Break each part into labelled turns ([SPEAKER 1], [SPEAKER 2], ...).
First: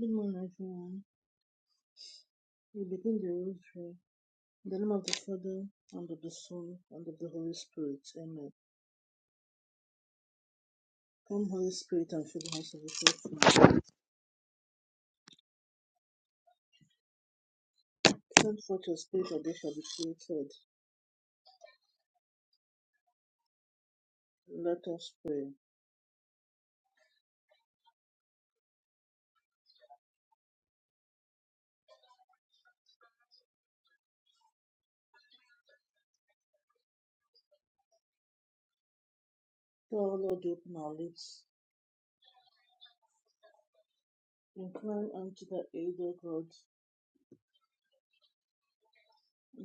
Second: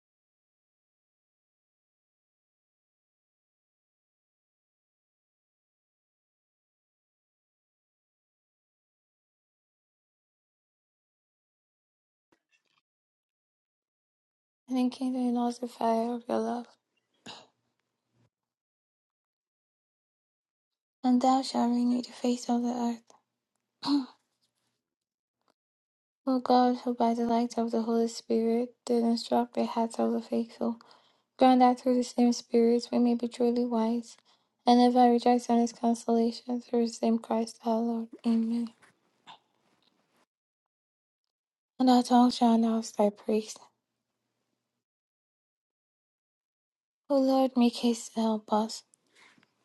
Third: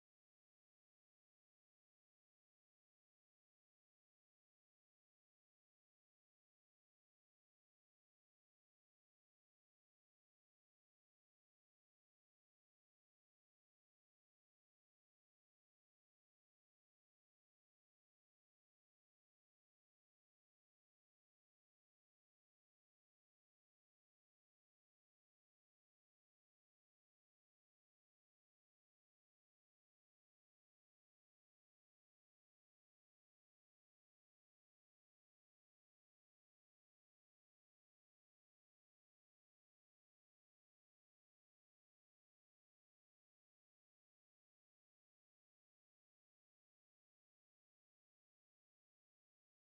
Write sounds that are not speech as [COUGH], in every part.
[SPEAKER 1] Good morning, everyone. We begin the rosary. In the name of the Father, and of the Son, and of the Holy Spirit. Amen. Come, Holy Spirit, and fill the house of the faithful.
[SPEAKER 2] and enkindle in us the fire of your love.
[SPEAKER 1] Send forth your Spirit, and they shall be created.
[SPEAKER 2] And thou shalt renew the face of the earth.
[SPEAKER 1] Let us pray.
[SPEAKER 2] O God, who by the light of the Holy Spirit did instruct the hearts of the faithful, grant that through the same Spirit we may be truly wise, and ever rejoice in his consolation through the same Christ our Lord. Amen.
[SPEAKER 1] O Lord, open our lips.
[SPEAKER 2] And our tongue shall announce thy praise.
[SPEAKER 1] Incline unto the aid, O God.
[SPEAKER 2] O Lord, make haste to help us.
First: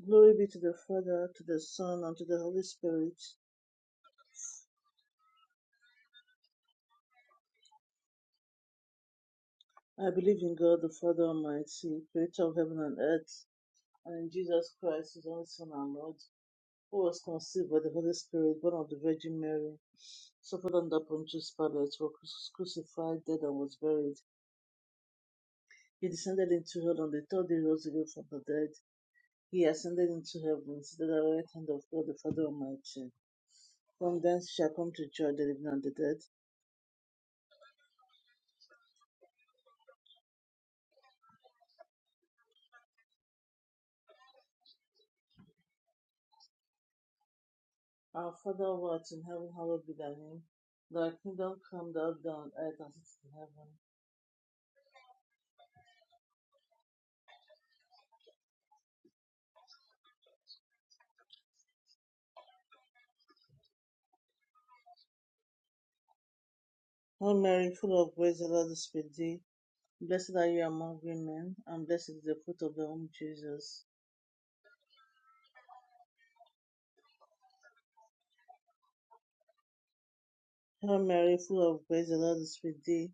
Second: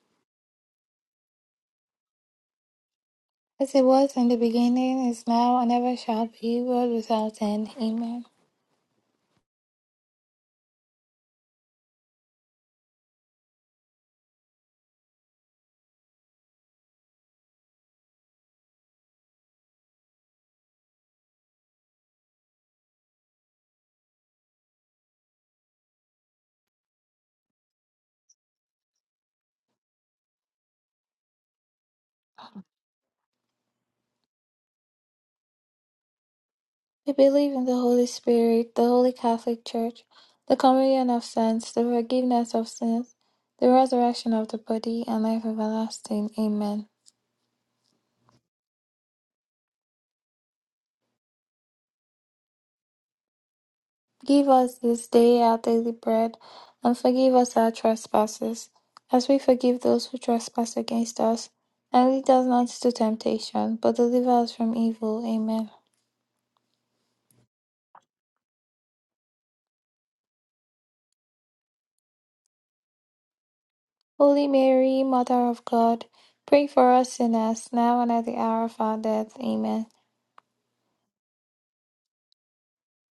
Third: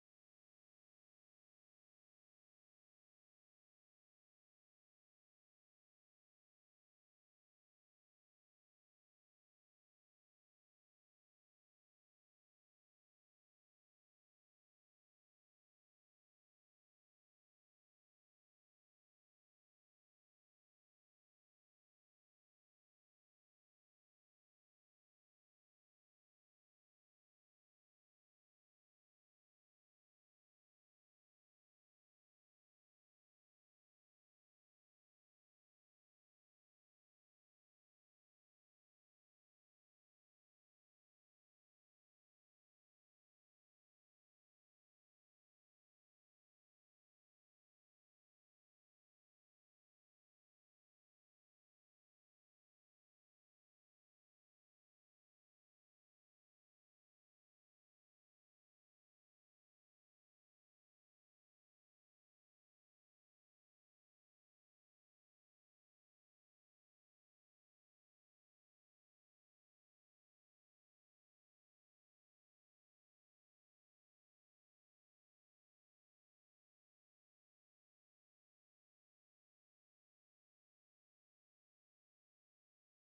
[SPEAKER 1] Glory be to the Father, to the Son, and to the Holy Spirit.
[SPEAKER 2] As it was in the beginning, is now, and ever shall be, world without end. Amen.
[SPEAKER 1] I believe in God, the Father Almighty, creator of heaven and earth, and in Jesus Christ, his only Son, our Lord who was conceived by the Holy Spirit, born of the Virgin Mary, suffered under Pontius Pilate, was crucified, dead, and was buried. He descended into hell on the third day, he rose again from the dead. He ascended into heaven, seated at the right hand of God the Father Almighty. From thence shall come to judge the living and the dead.
[SPEAKER 2] They believe in the Holy Spirit, the Holy Catholic Church, the communion of saints, the forgiveness of sins, the resurrection of the body, and life everlasting. Amen.
[SPEAKER 1] Our Father who art in heaven, hallowed be thy name. Thy kingdom come, thou down on earth as it is in heaven.
[SPEAKER 2] Give us this day our daily bread, and forgive us our trespasses, as we forgive those who trespass against us. And lead us not into temptation, but deliver us from evil. Amen.
[SPEAKER 1] Hail Mary, full of grace, the Lord is with thee. Blessed are you among women, and blessed is the fruit of thy womb, Jesus.
[SPEAKER 2] Holy Mary, Mother of God, pray for us sinners, now and at the hour of our death. Amen.
[SPEAKER 1] Hail Mary, full of grace, the Lord is with thee.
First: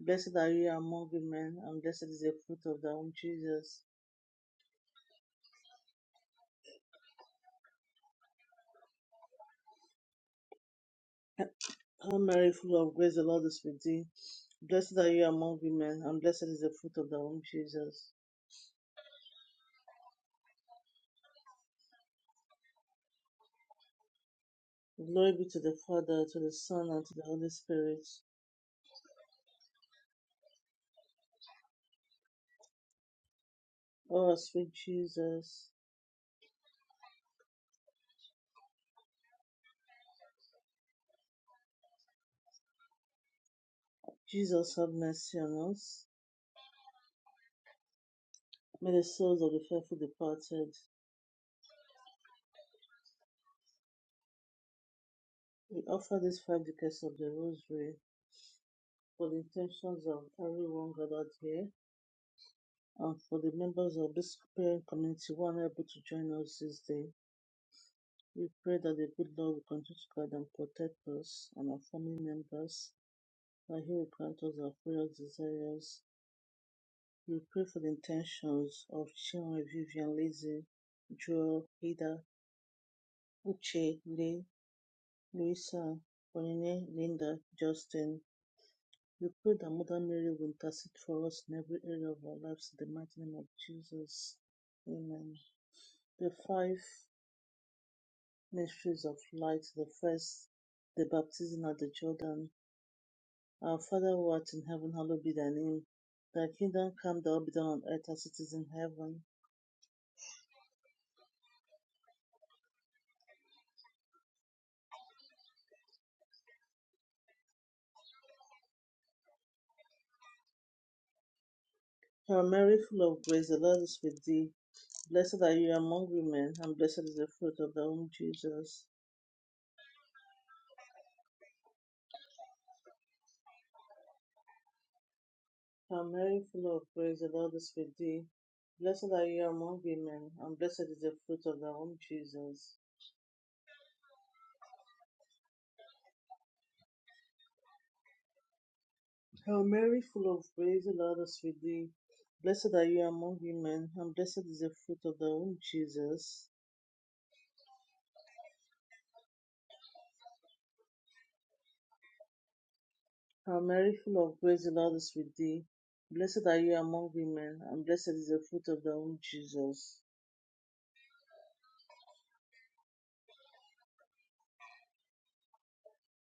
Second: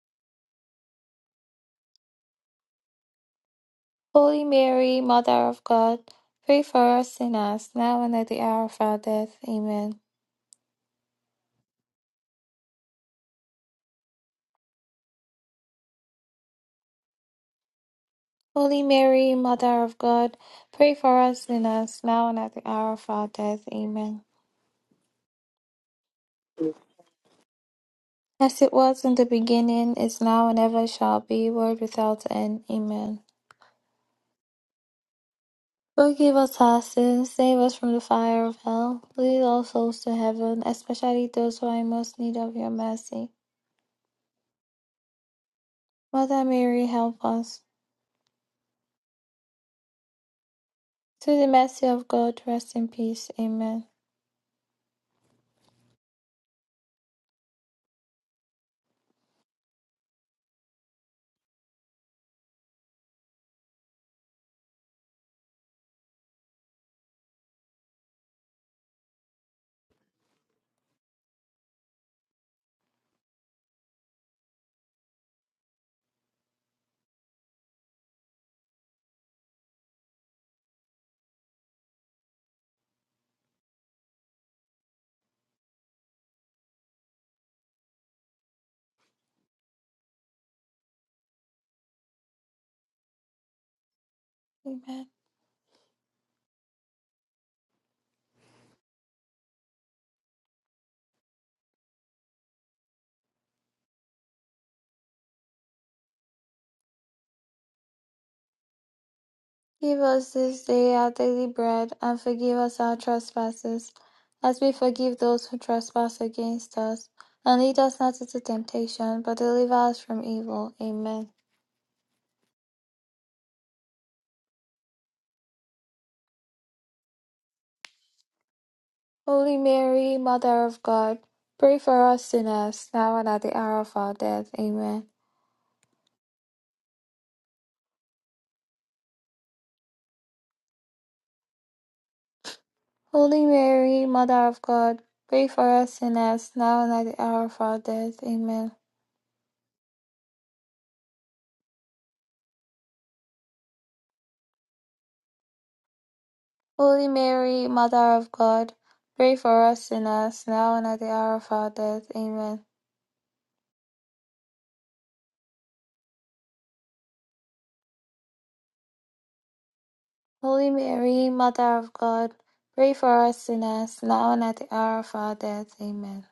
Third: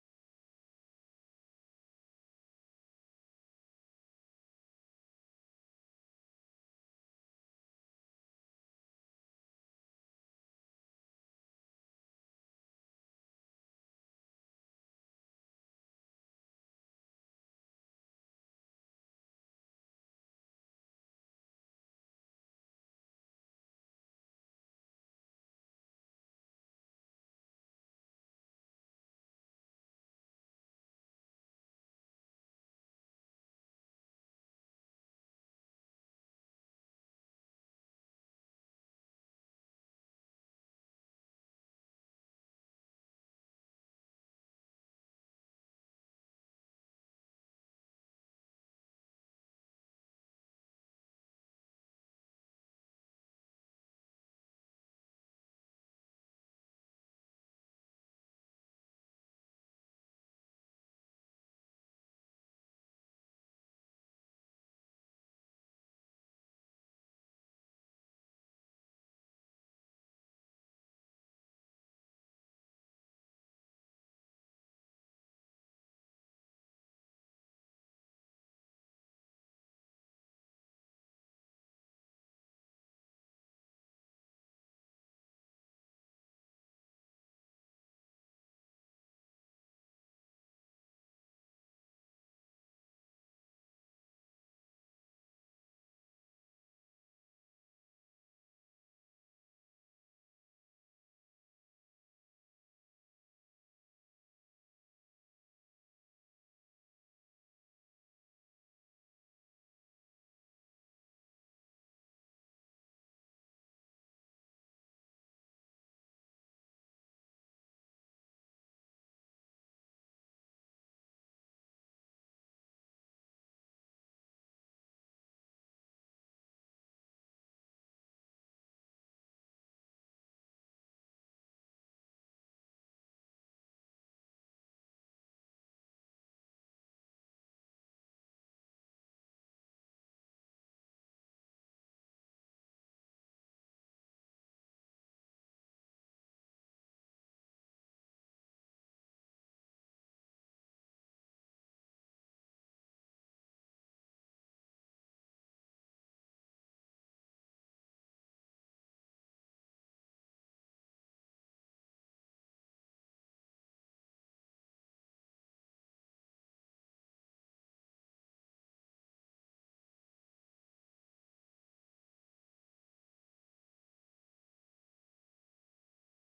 [SPEAKER 1] Blessed are you among women, and blessed is the fruit of thy womb, Jesus.
[SPEAKER 2] Holy Mary, Mother of God, pray for us sinners, now and at the hour of our death. Amen.
[SPEAKER 1] [CLEARS THROAT] Hail Mary, full of grace, the Lord is with thee. Blessed are you among women, and blessed is the fruit of thy womb, Jesus.
[SPEAKER 2] Holy Mary, Mother of God, pray for us sinners, now and at the hour of our death. Amen.
[SPEAKER 1] Glory be to the Father, to the Son, and to the Holy Spirit.
[SPEAKER 2] As it was in the beginning, is now, and ever shall be, world without end. Amen.
[SPEAKER 1] O our sweet Jesus,
[SPEAKER 2] Forgive us our sins, save us from the fire of hell, lead all souls to heaven, especially those who are in most need of your mercy.
[SPEAKER 1] Jesus, have mercy on us.
[SPEAKER 2] Mother Mary, help us.
[SPEAKER 1] May the souls of the faithful departed,
[SPEAKER 2] Through the mercy of God, rest in peace. Amen.
[SPEAKER 1] we offer these five decades of the Rosary for the intentions of everyone gathered here and for the members of this parent community who are not able to join us this day. We pray that the good Lord will continue to guide and protect us and our family members, that He will grant us our prayers, desires. We pray for the intentions of Chinwe, Vivian, Lizzie, Joel, Ida, Uche, Lee, Louisa, Bonine, Linda, Justin. We pray that Mother Mary will intercede for us in every area of our lives in the mighty name of Jesus.
[SPEAKER 2] Amen.
[SPEAKER 1] Amen. The five mysteries of light, the first, the baptism at the Jordan. Our Father who art in heaven, hallowed be thy name. Thy kingdom come, thy will be done on earth as it is in heaven.
[SPEAKER 2] Give us this day our daily bread, and forgive us our trespasses, as we forgive those who trespass against us. And lead us not into temptation, but deliver us from evil. Amen.
[SPEAKER 1] Hail Mary, full of grace, the Lord is with thee. Blessed are you among women, and blessed is the fruit of thy womb, Jesus.
[SPEAKER 2] Holy Mary, Mother of God, pray for us sinners, now and at the hour of our death. Amen.
[SPEAKER 1] Hail Mary, full of grace, the Lord is with thee. Blessed are you among women, and blessed is the fruit of thy womb, Jesus.
[SPEAKER 2] Holy Mary, Mother of God, pray for us sinners, now and at the hour of our death. Amen.
[SPEAKER 1] Hail Mary, full of grace, the Lord is with thee. Blessed are you among women, and blessed is the fruit of thy womb, Jesus.
[SPEAKER 2] Holy Mary, Mother of God, pray for us sinners, now and at the hour of our death. Amen.
[SPEAKER 1] Hail Mary, full of grace, the Lord is with thee. Blessed are you among women, and blessed is the fruit of thy womb, Jesus.
[SPEAKER 2] Holy Mary, Mother of God, pray for us sinners, now and at the hour of our death. Amen.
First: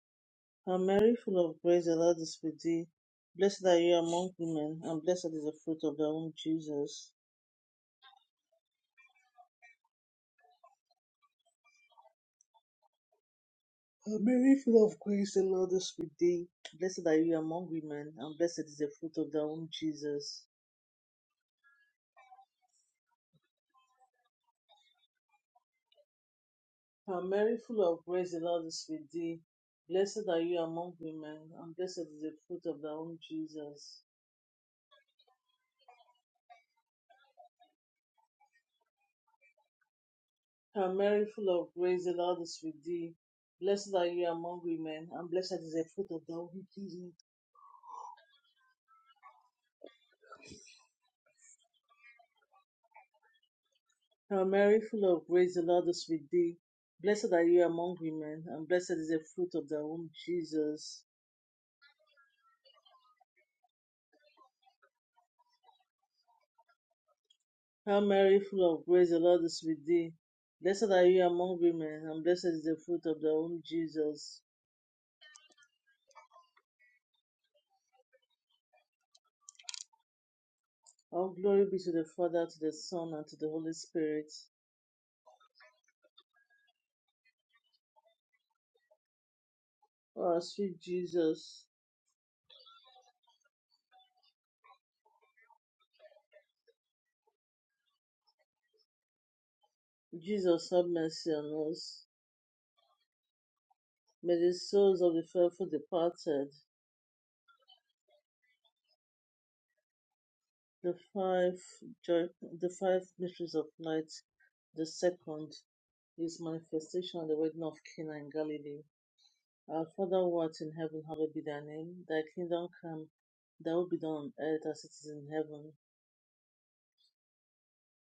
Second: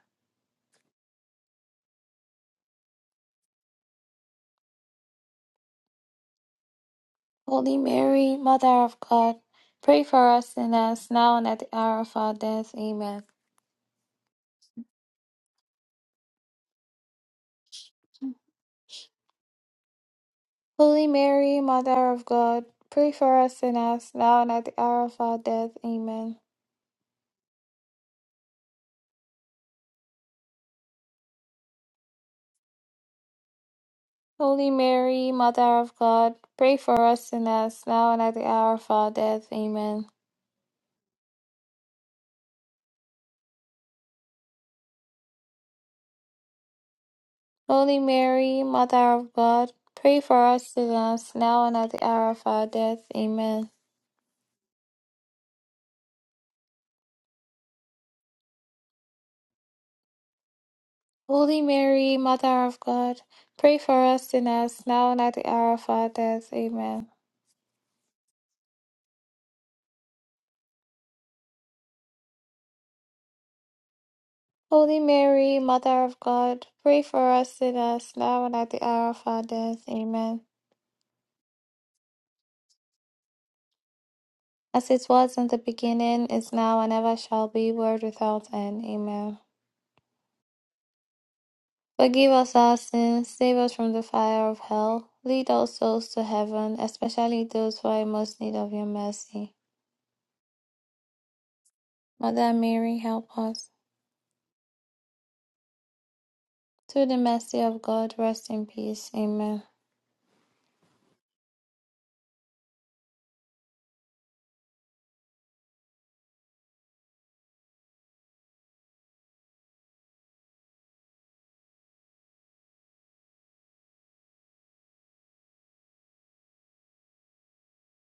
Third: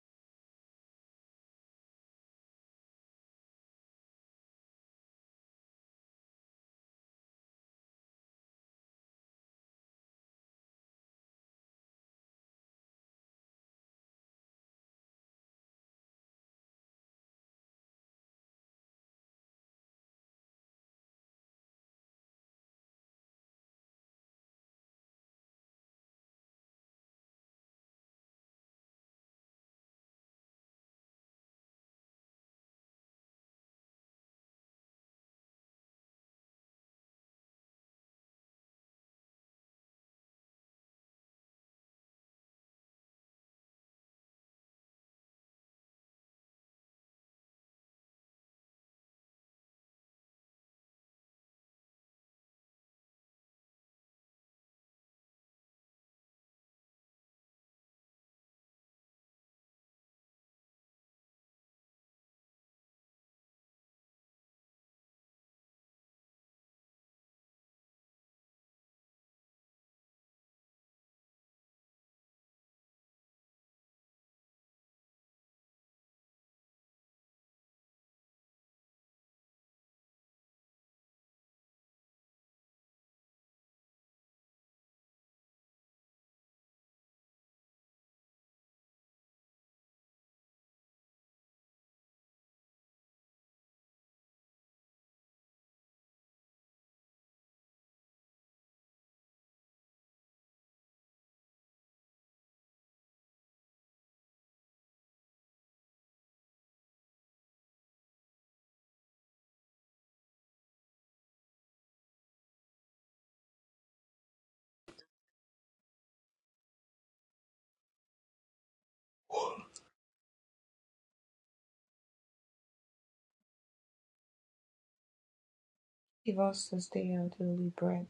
[SPEAKER 1] Hail Mary, full of grace, the Lord is with thee. Blessed are you among women, and blessed is the fruit of thy womb, Jesus.
[SPEAKER 2] Holy Mary, Mother of God, pray for us sinners, now and at the hour of our death. Amen.
[SPEAKER 1] Hail Mary, full of grace, the Lord is with thee. Blessed are you among women, and blessed is the fruit of thy womb, Jesus.
[SPEAKER 2] Holy Mary, Mother of God, pray for us sinners, now and at the hour of our death. Amen.
[SPEAKER 1] Hail Mary, full of grace, the Lord is with thee. Blessed are you among women, and blessed is the fruit of thy womb, Jesus.
[SPEAKER 2] Holy Mary, Mother of God, pray for us sinners, now and at the hour of our death. Amen.
[SPEAKER 1] Hail Mary, full of grace, the Lord is with thee. Blessed are you among women, and blessed is the fruit of thy womb, Jesus.
[SPEAKER 2] Holy Mary, Mother of God, pray for us sinners, now and at the hour of our death. Amen.
[SPEAKER 1] Hail Mary, full of grace, the Lord is with thee. Blessed are you among women, and blessed is the fruit of thy womb, Jesus.
[SPEAKER 2] Holy Mary, Mother of God, pray for us sinners, now and at the hour of our death. Amen.
[SPEAKER 1] Hail Mary, full of grace, the Lord is with thee. Blessed are you among women, and blessed is the fruit of thy womb, Jesus.
[SPEAKER 2] Holy Mary, Mother of God, pray for us sinners, now and at the hour of our death. Amen.
[SPEAKER 1] All glory be to the Father, to the Son, and to the Holy Spirit.
[SPEAKER 2] As it was in the beginning, is now, and ever shall be, world without end. Amen.
[SPEAKER 1] O our sweet Jesus,
[SPEAKER 2] Forgive us our sins, save us from the fire of hell, lead all souls to heaven, especially those who are in most need of your mercy.
[SPEAKER 1] Jesus, have mercy on us.
[SPEAKER 2] Mother Mary, help us.
[SPEAKER 1] May the souls of the faithful departed,
[SPEAKER 2] Through the mercy of God, rest in peace. Amen.
[SPEAKER 1] the five joy, the five mysteries of light, the second, his manifestation at the wedding of Cana in Galilee. Our Father who art in heaven, hallowed be thy name. Thy kingdom come, thy will be done on earth as it is in heaven.
[SPEAKER 3] Give us this day our daily bread,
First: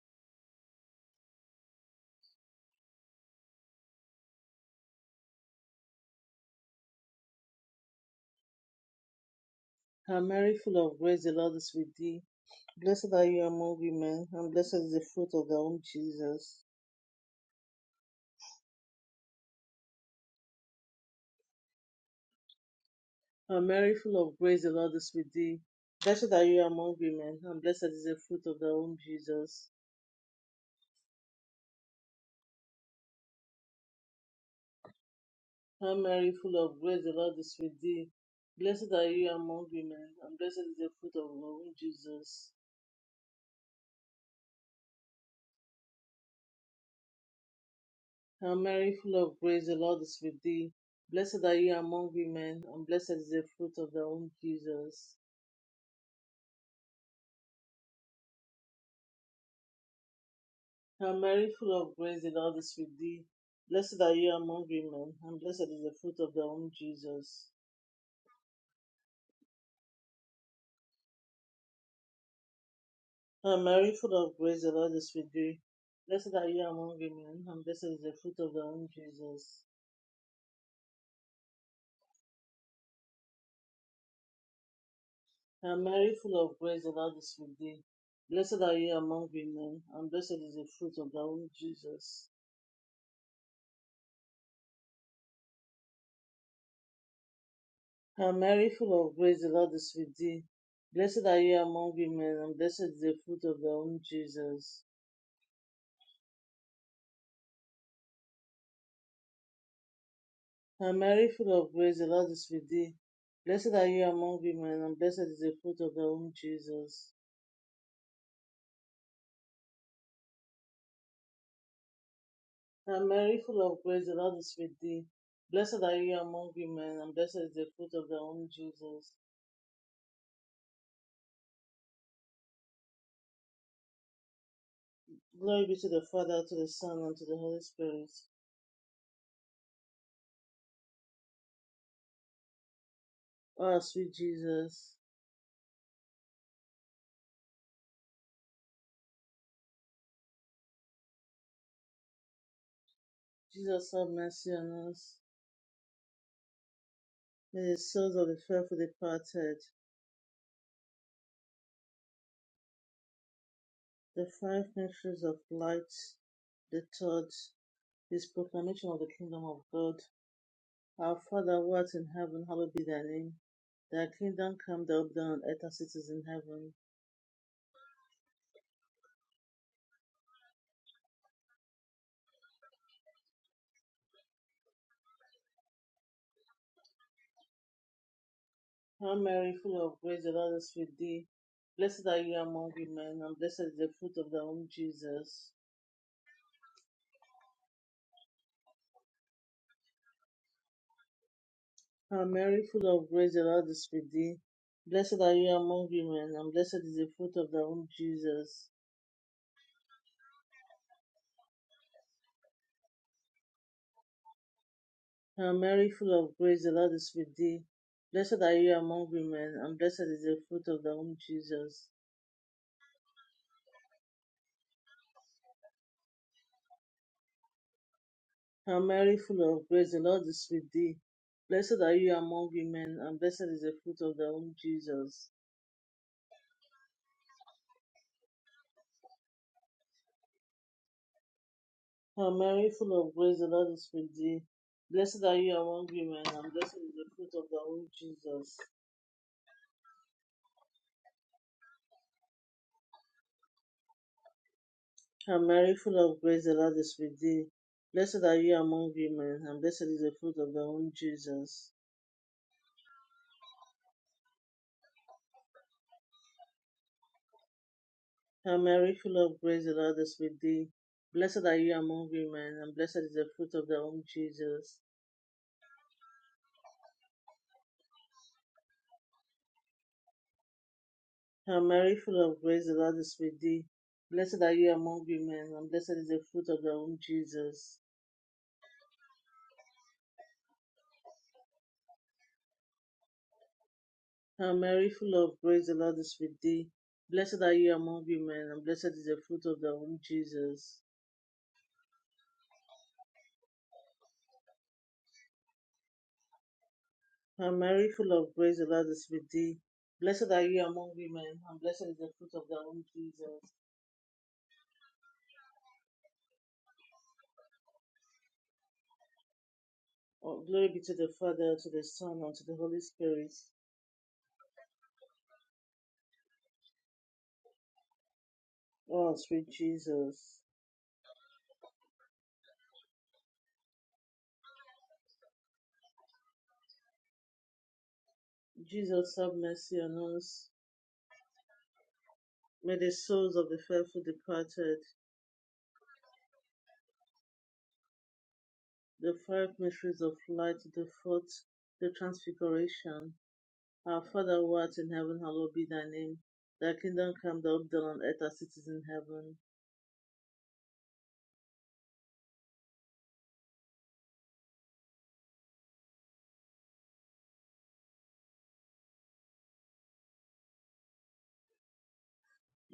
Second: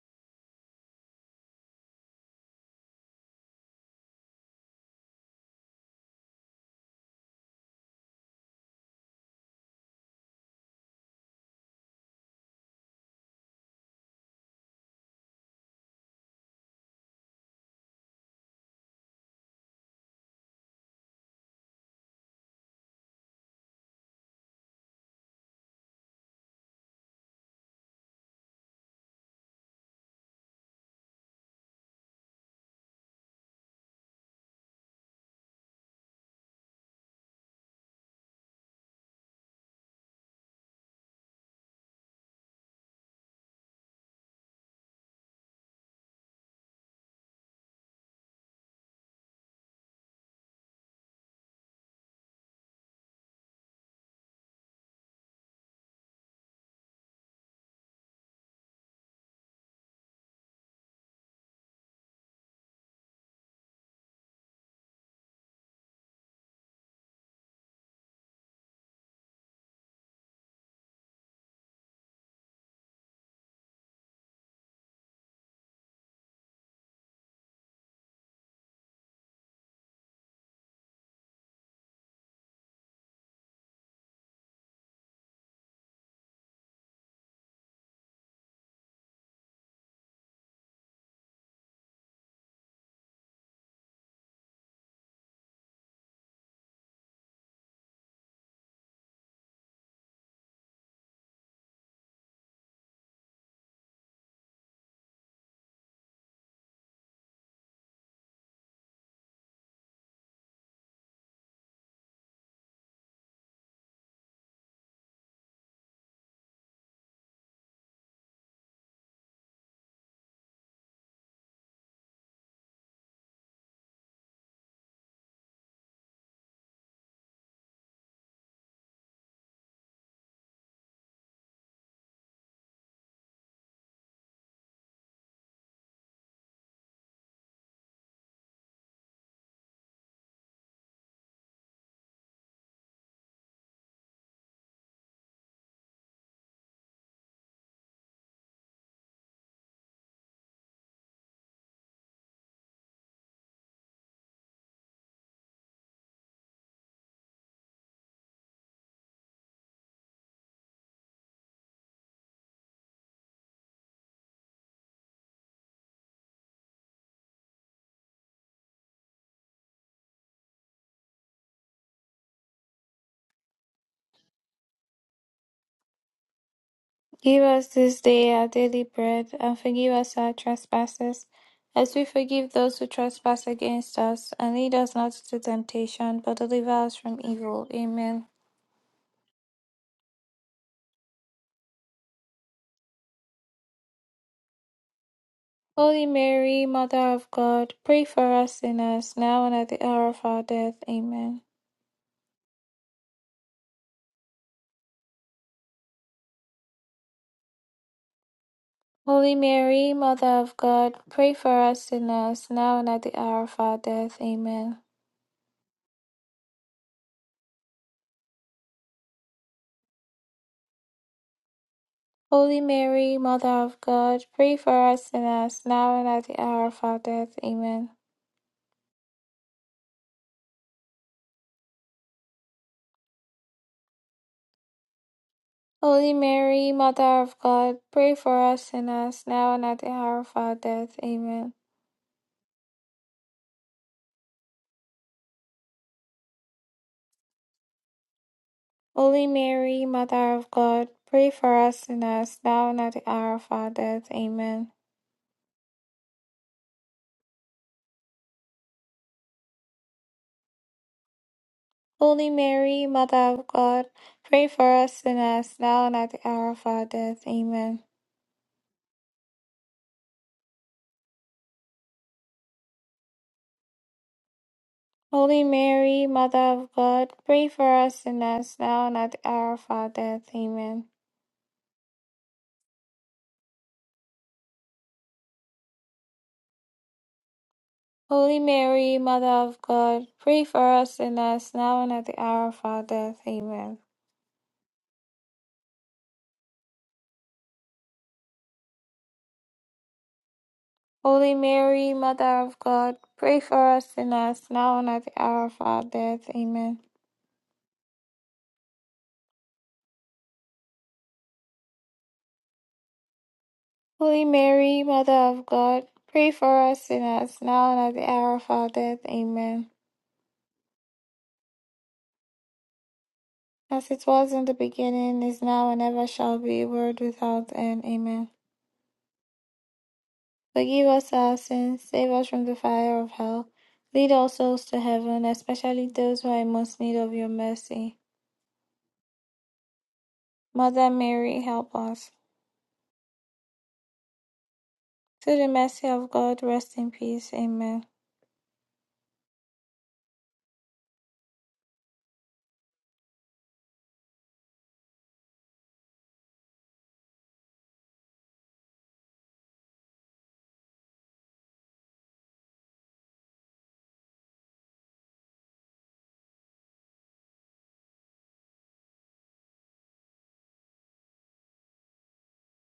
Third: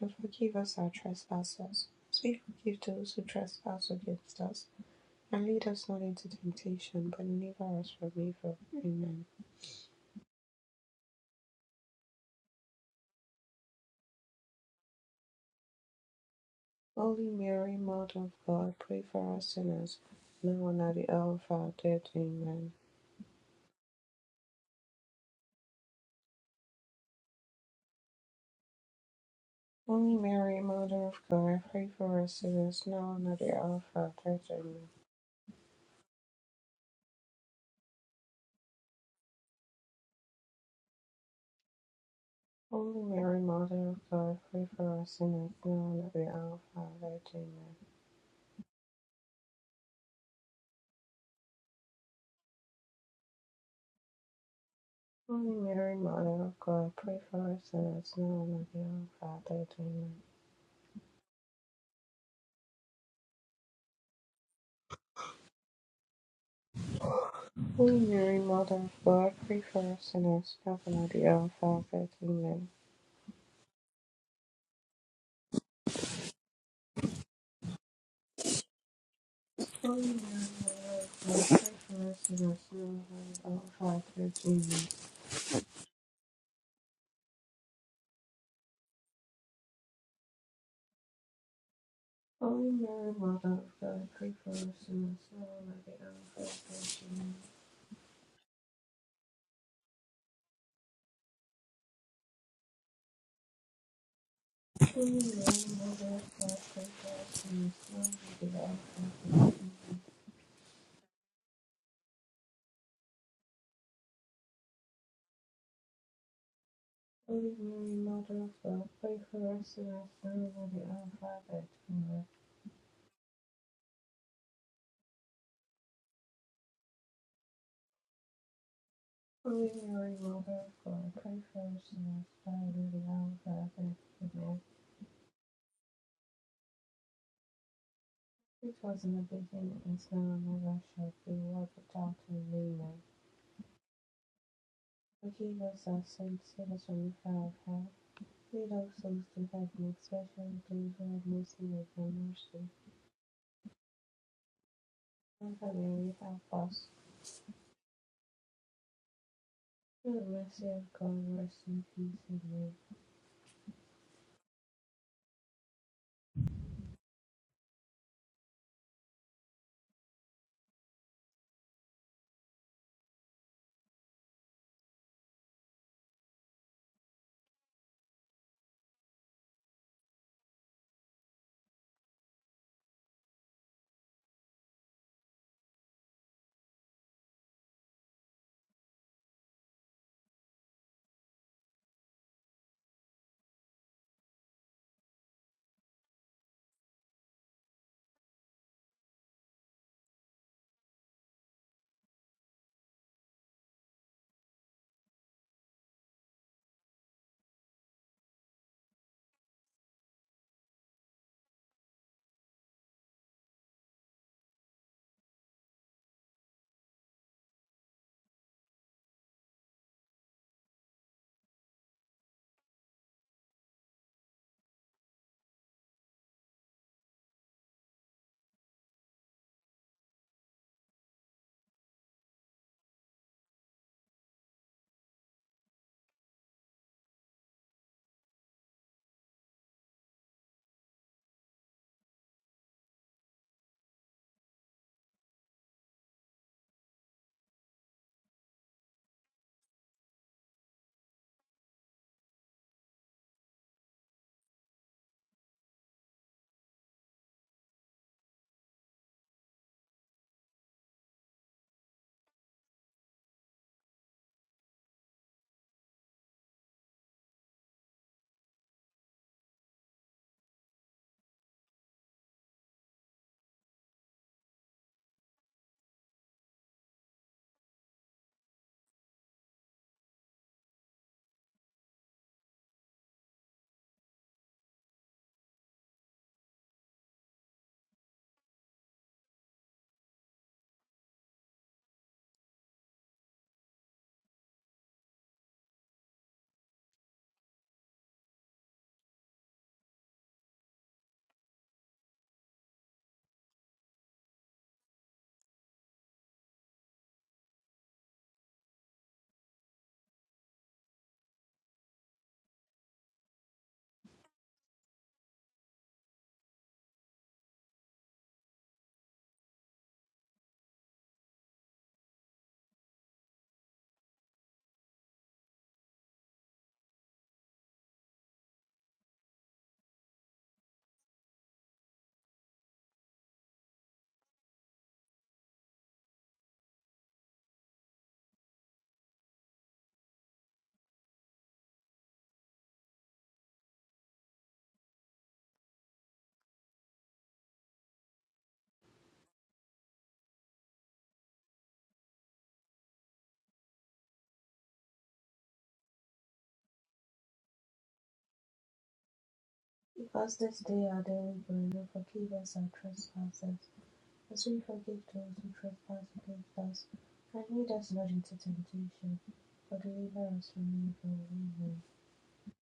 [SPEAKER 3] and forgive us our trespasses, as we forgive those who trespass against us. And lead us not into temptation, but deliver us from evil. Amen.
[SPEAKER 1] Hail Mary, full of grace, the Lord is with thee. Blessed are you among women, and blessed is the fruit of thy womb, Jesus.
[SPEAKER 3] Holy Mary, Mother of God, pray for us sinners, now and at the hour of our death. Amen.
[SPEAKER 1] Hail Mary, full of grace, the Lord is with thee. Blessed are you among women, and blessed is the fruit of thy womb, Jesus.
[SPEAKER 3] Holy Mary, Mother of God, pray for us sinners, now and at the hour of our death. Amen.
[SPEAKER 1] Hail Mary, full of grace, the Lord is with thee. Blessed are you among women, and blessed is the fruit of thy womb, Jesus.
[SPEAKER 3] Holy Mary, Mother of God, pray for us sinners, now and at the hour of our death. Amen.
[SPEAKER 1] Hail Mary, full of grace, the Lord is with thee. Blessed are you among women, and blessed is the fruit of thy womb, Jesus.
[SPEAKER 3] Holy Mary, Mother of God, pray for us sinners now and at the hour of our death. Amen.
[SPEAKER 1] Hail Mary, full of grace, the Lord is with thee. Blessed are you among women, and blessed is the fruit of thy womb, Jesus.
[SPEAKER 3] Holy Mary, Mother of God, pray for us sinners now and at the hour of our death. Amen.
[SPEAKER 1] Hail Mary, full of grace, the Lord is with thee. Blessed are you among women, and blessed is the fruit of thy womb, Jesus.
[SPEAKER 3] Holy Mary, Mother of God, pray for us sinners now and at the hour of our death. Amen.
[SPEAKER 1] Hail Mary, full of grace, the Lord is with thee. Blessed are you among women, and blessed is the fruit of thy womb, Jesus.
[SPEAKER 3] Holy Mary, Mother of God, pray for us sinners now and at the hour of our death. Amen.
[SPEAKER 1] Hail Mary, full of grace, the Lord is with thee. Blessed are you among women, and blessed is the fruit of thy womb, Jesus.
[SPEAKER 3] Holy Mary, Mother of God, pray for us sinners now and at the hour of our death.
[SPEAKER 1] And Mary, full of grace, the Lord is with thee. Blessed are you among women, and blessed is the fruit of thy womb, Jesus.
[SPEAKER 3] Ordinary models will preference the through the alphabet form.
[SPEAKER 1] And Mary, full of grace, the Lord is with thee. Blessed are you among women, and blessed is the fruit of thy womb, Jesus.
[SPEAKER 3] Ordinary models will preference the through the alphabet form.
[SPEAKER 1] Glory be to the Father, to the Son, and to the Holy Spirit.
[SPEAKER 3] It was in the beginning, is now, and ever shall be, world without end. Amen.
[SPEAKER 1] O our sweet Jesus,
[SPEAKER 3] Forgive us was a saint, us from the fire of hell. Lead all souls to heaven, especially those who have most need of thy mercy.
[SPEAKER 1] Jesus, have mercy on us.
[SPEAKER 3] Mother Mary, help us.
[SPEAKER 1] May the souls of the faithful departed,
[SPEAKER 3] the mercy of God, rest in peace. Amen.
[SPEAKER 1] the five mysteries of light, the third is proclamation of the kingdom of God. Our Father who art in heaven, hallowed be thy name. Thy kingdom come, thy will be done on earth as it is in heaven.
[SPEAKER 2] Give us this day our daily bread, and forgive us our trespasses, as we forgive those who trespass against us. And lead us not into temptation, but deliver us from evil. Amen.
[SPEAKER 1] Hail Mary, full of grace, the Lord is with thee. Blessed are you among women, and blessed is the fruit of thy womb, Jesus.
[SPEAKER 2] Holy Mary, Mother of God, pray for us sinners, now and at the hour of our death. Amen.
[SPEAKER 1] Hail Mary, full of grace, the Lord is with thee. Blessed are you among women, and blessed is the fruit of thy womb, Jesus.
[SPEAKER 2] Holy Mary, Mother of God, pray for us sinners, now and at the hour of our death. Amen.
[SPEAKER 1] Hail Mary, full of grace, the Lord is with thee. Blessed are you among women, and blessed is the fruit of thy womb, Jesus.
[SPEAKER 2] Holy Mary, Mother of God, pray for us sinners, now and at the hour of our death. Amen.
[SPEAKER 1] Hail Mary, full of grace, the Lord is with thee. Blessed are you among women, and blessed is the fruit of thy womb, Jesus.
[SPEAKER 2] Holy Mary, Mother of God, pray for us sinners, now and at the hour of our death. Amen.
[SPEAKER 1] Hail Mary, full of grace, the Lord is with thee. Blessed are you among women, and blessed is the fruit of thy womb, Jesus.
[SPEAKER 2] Holy Mary, Mother of God, pray for us sinners, now and at the hour of our death. Amen.
[SPEAKER 1] Hail Mary, full of grace, the Lord is with thee. Blessed are you among women, and blessed is the fruit of thy womb, Jesus.
[SPEAKER 2] Holy Mary, Mother of God, pray for us sinners, now and at the hour of our death. Amen.
[SPEAKER 1] Hail Mary, full of grace, the Lord is with thee. Blessed are you among women, and blessed is the fruit of thy womb, Jesus.
[SPEAKER 2] Holy Mary, Mother of God, pray for us sinners now and at the hour of our death. Amen.
[SPEAKER 1] Hail Mary, full of grace, the Lord is with thee. Blessed are you among women, and blessed is the fruit of thy womb, Jesus.
[SPEAKER 2] Holy Mary, Mother of God, pray for us sinners now and at the hour of our death. Amen.
[SPEAKER 1] Hail Mary, full of grace, the Lord is with thee. Blessed are you among women, and blessed is the fruit of thy womb, Jesus.
[SPEAKER 2] Holy Mary, Mother of God, pray for us sinners now and at the hour of our death. Amen.
[SPEAKER 1] Hail Mary, full of grace, the Lord is with thee. Blessed are you among women, and blessed is the fruit of thy womb, Jesus.
[SPEAKER 2] Holy Mary, Mother of God, pray for us sinners now and at the hour of our death. Amen.
[SPEAKER 1] Oh, glory be to the Father, to the Son, and to the Holy Spirit.
[SPEAKER 2] As it was in the beginning, is now, and ever shall be, world without end. Amen.
[SPEAKER 1] Oh, sweet Jesus.
[SPEAKER 2] Forgive us our sins, save us from the fire of hell. Lead all souls to heaven, especially those who are in most need of your mercy.
[SPEAKER 1] Jesus, have mercy on us.
[SPEAKER 2] Mother Mary, help us.
[SPEAKER 1] May the souls of the faithful departed
[SPEAKER 2] Through the mercy of God, rest in peace. Amen.
[SPEAKER 1] The five mysteries of light, the fourth, the transfiguration. Our Father who art in heaven, hallowed be thy name. Thy kingdom come, thy will be done on earth as it is in heaven.
[SPEAKER 3] Because this day our daily bread, forgive us our trespasses, as we forgive those who trespass against us. And lead us not into temptation, but deliver us from evil. Amen.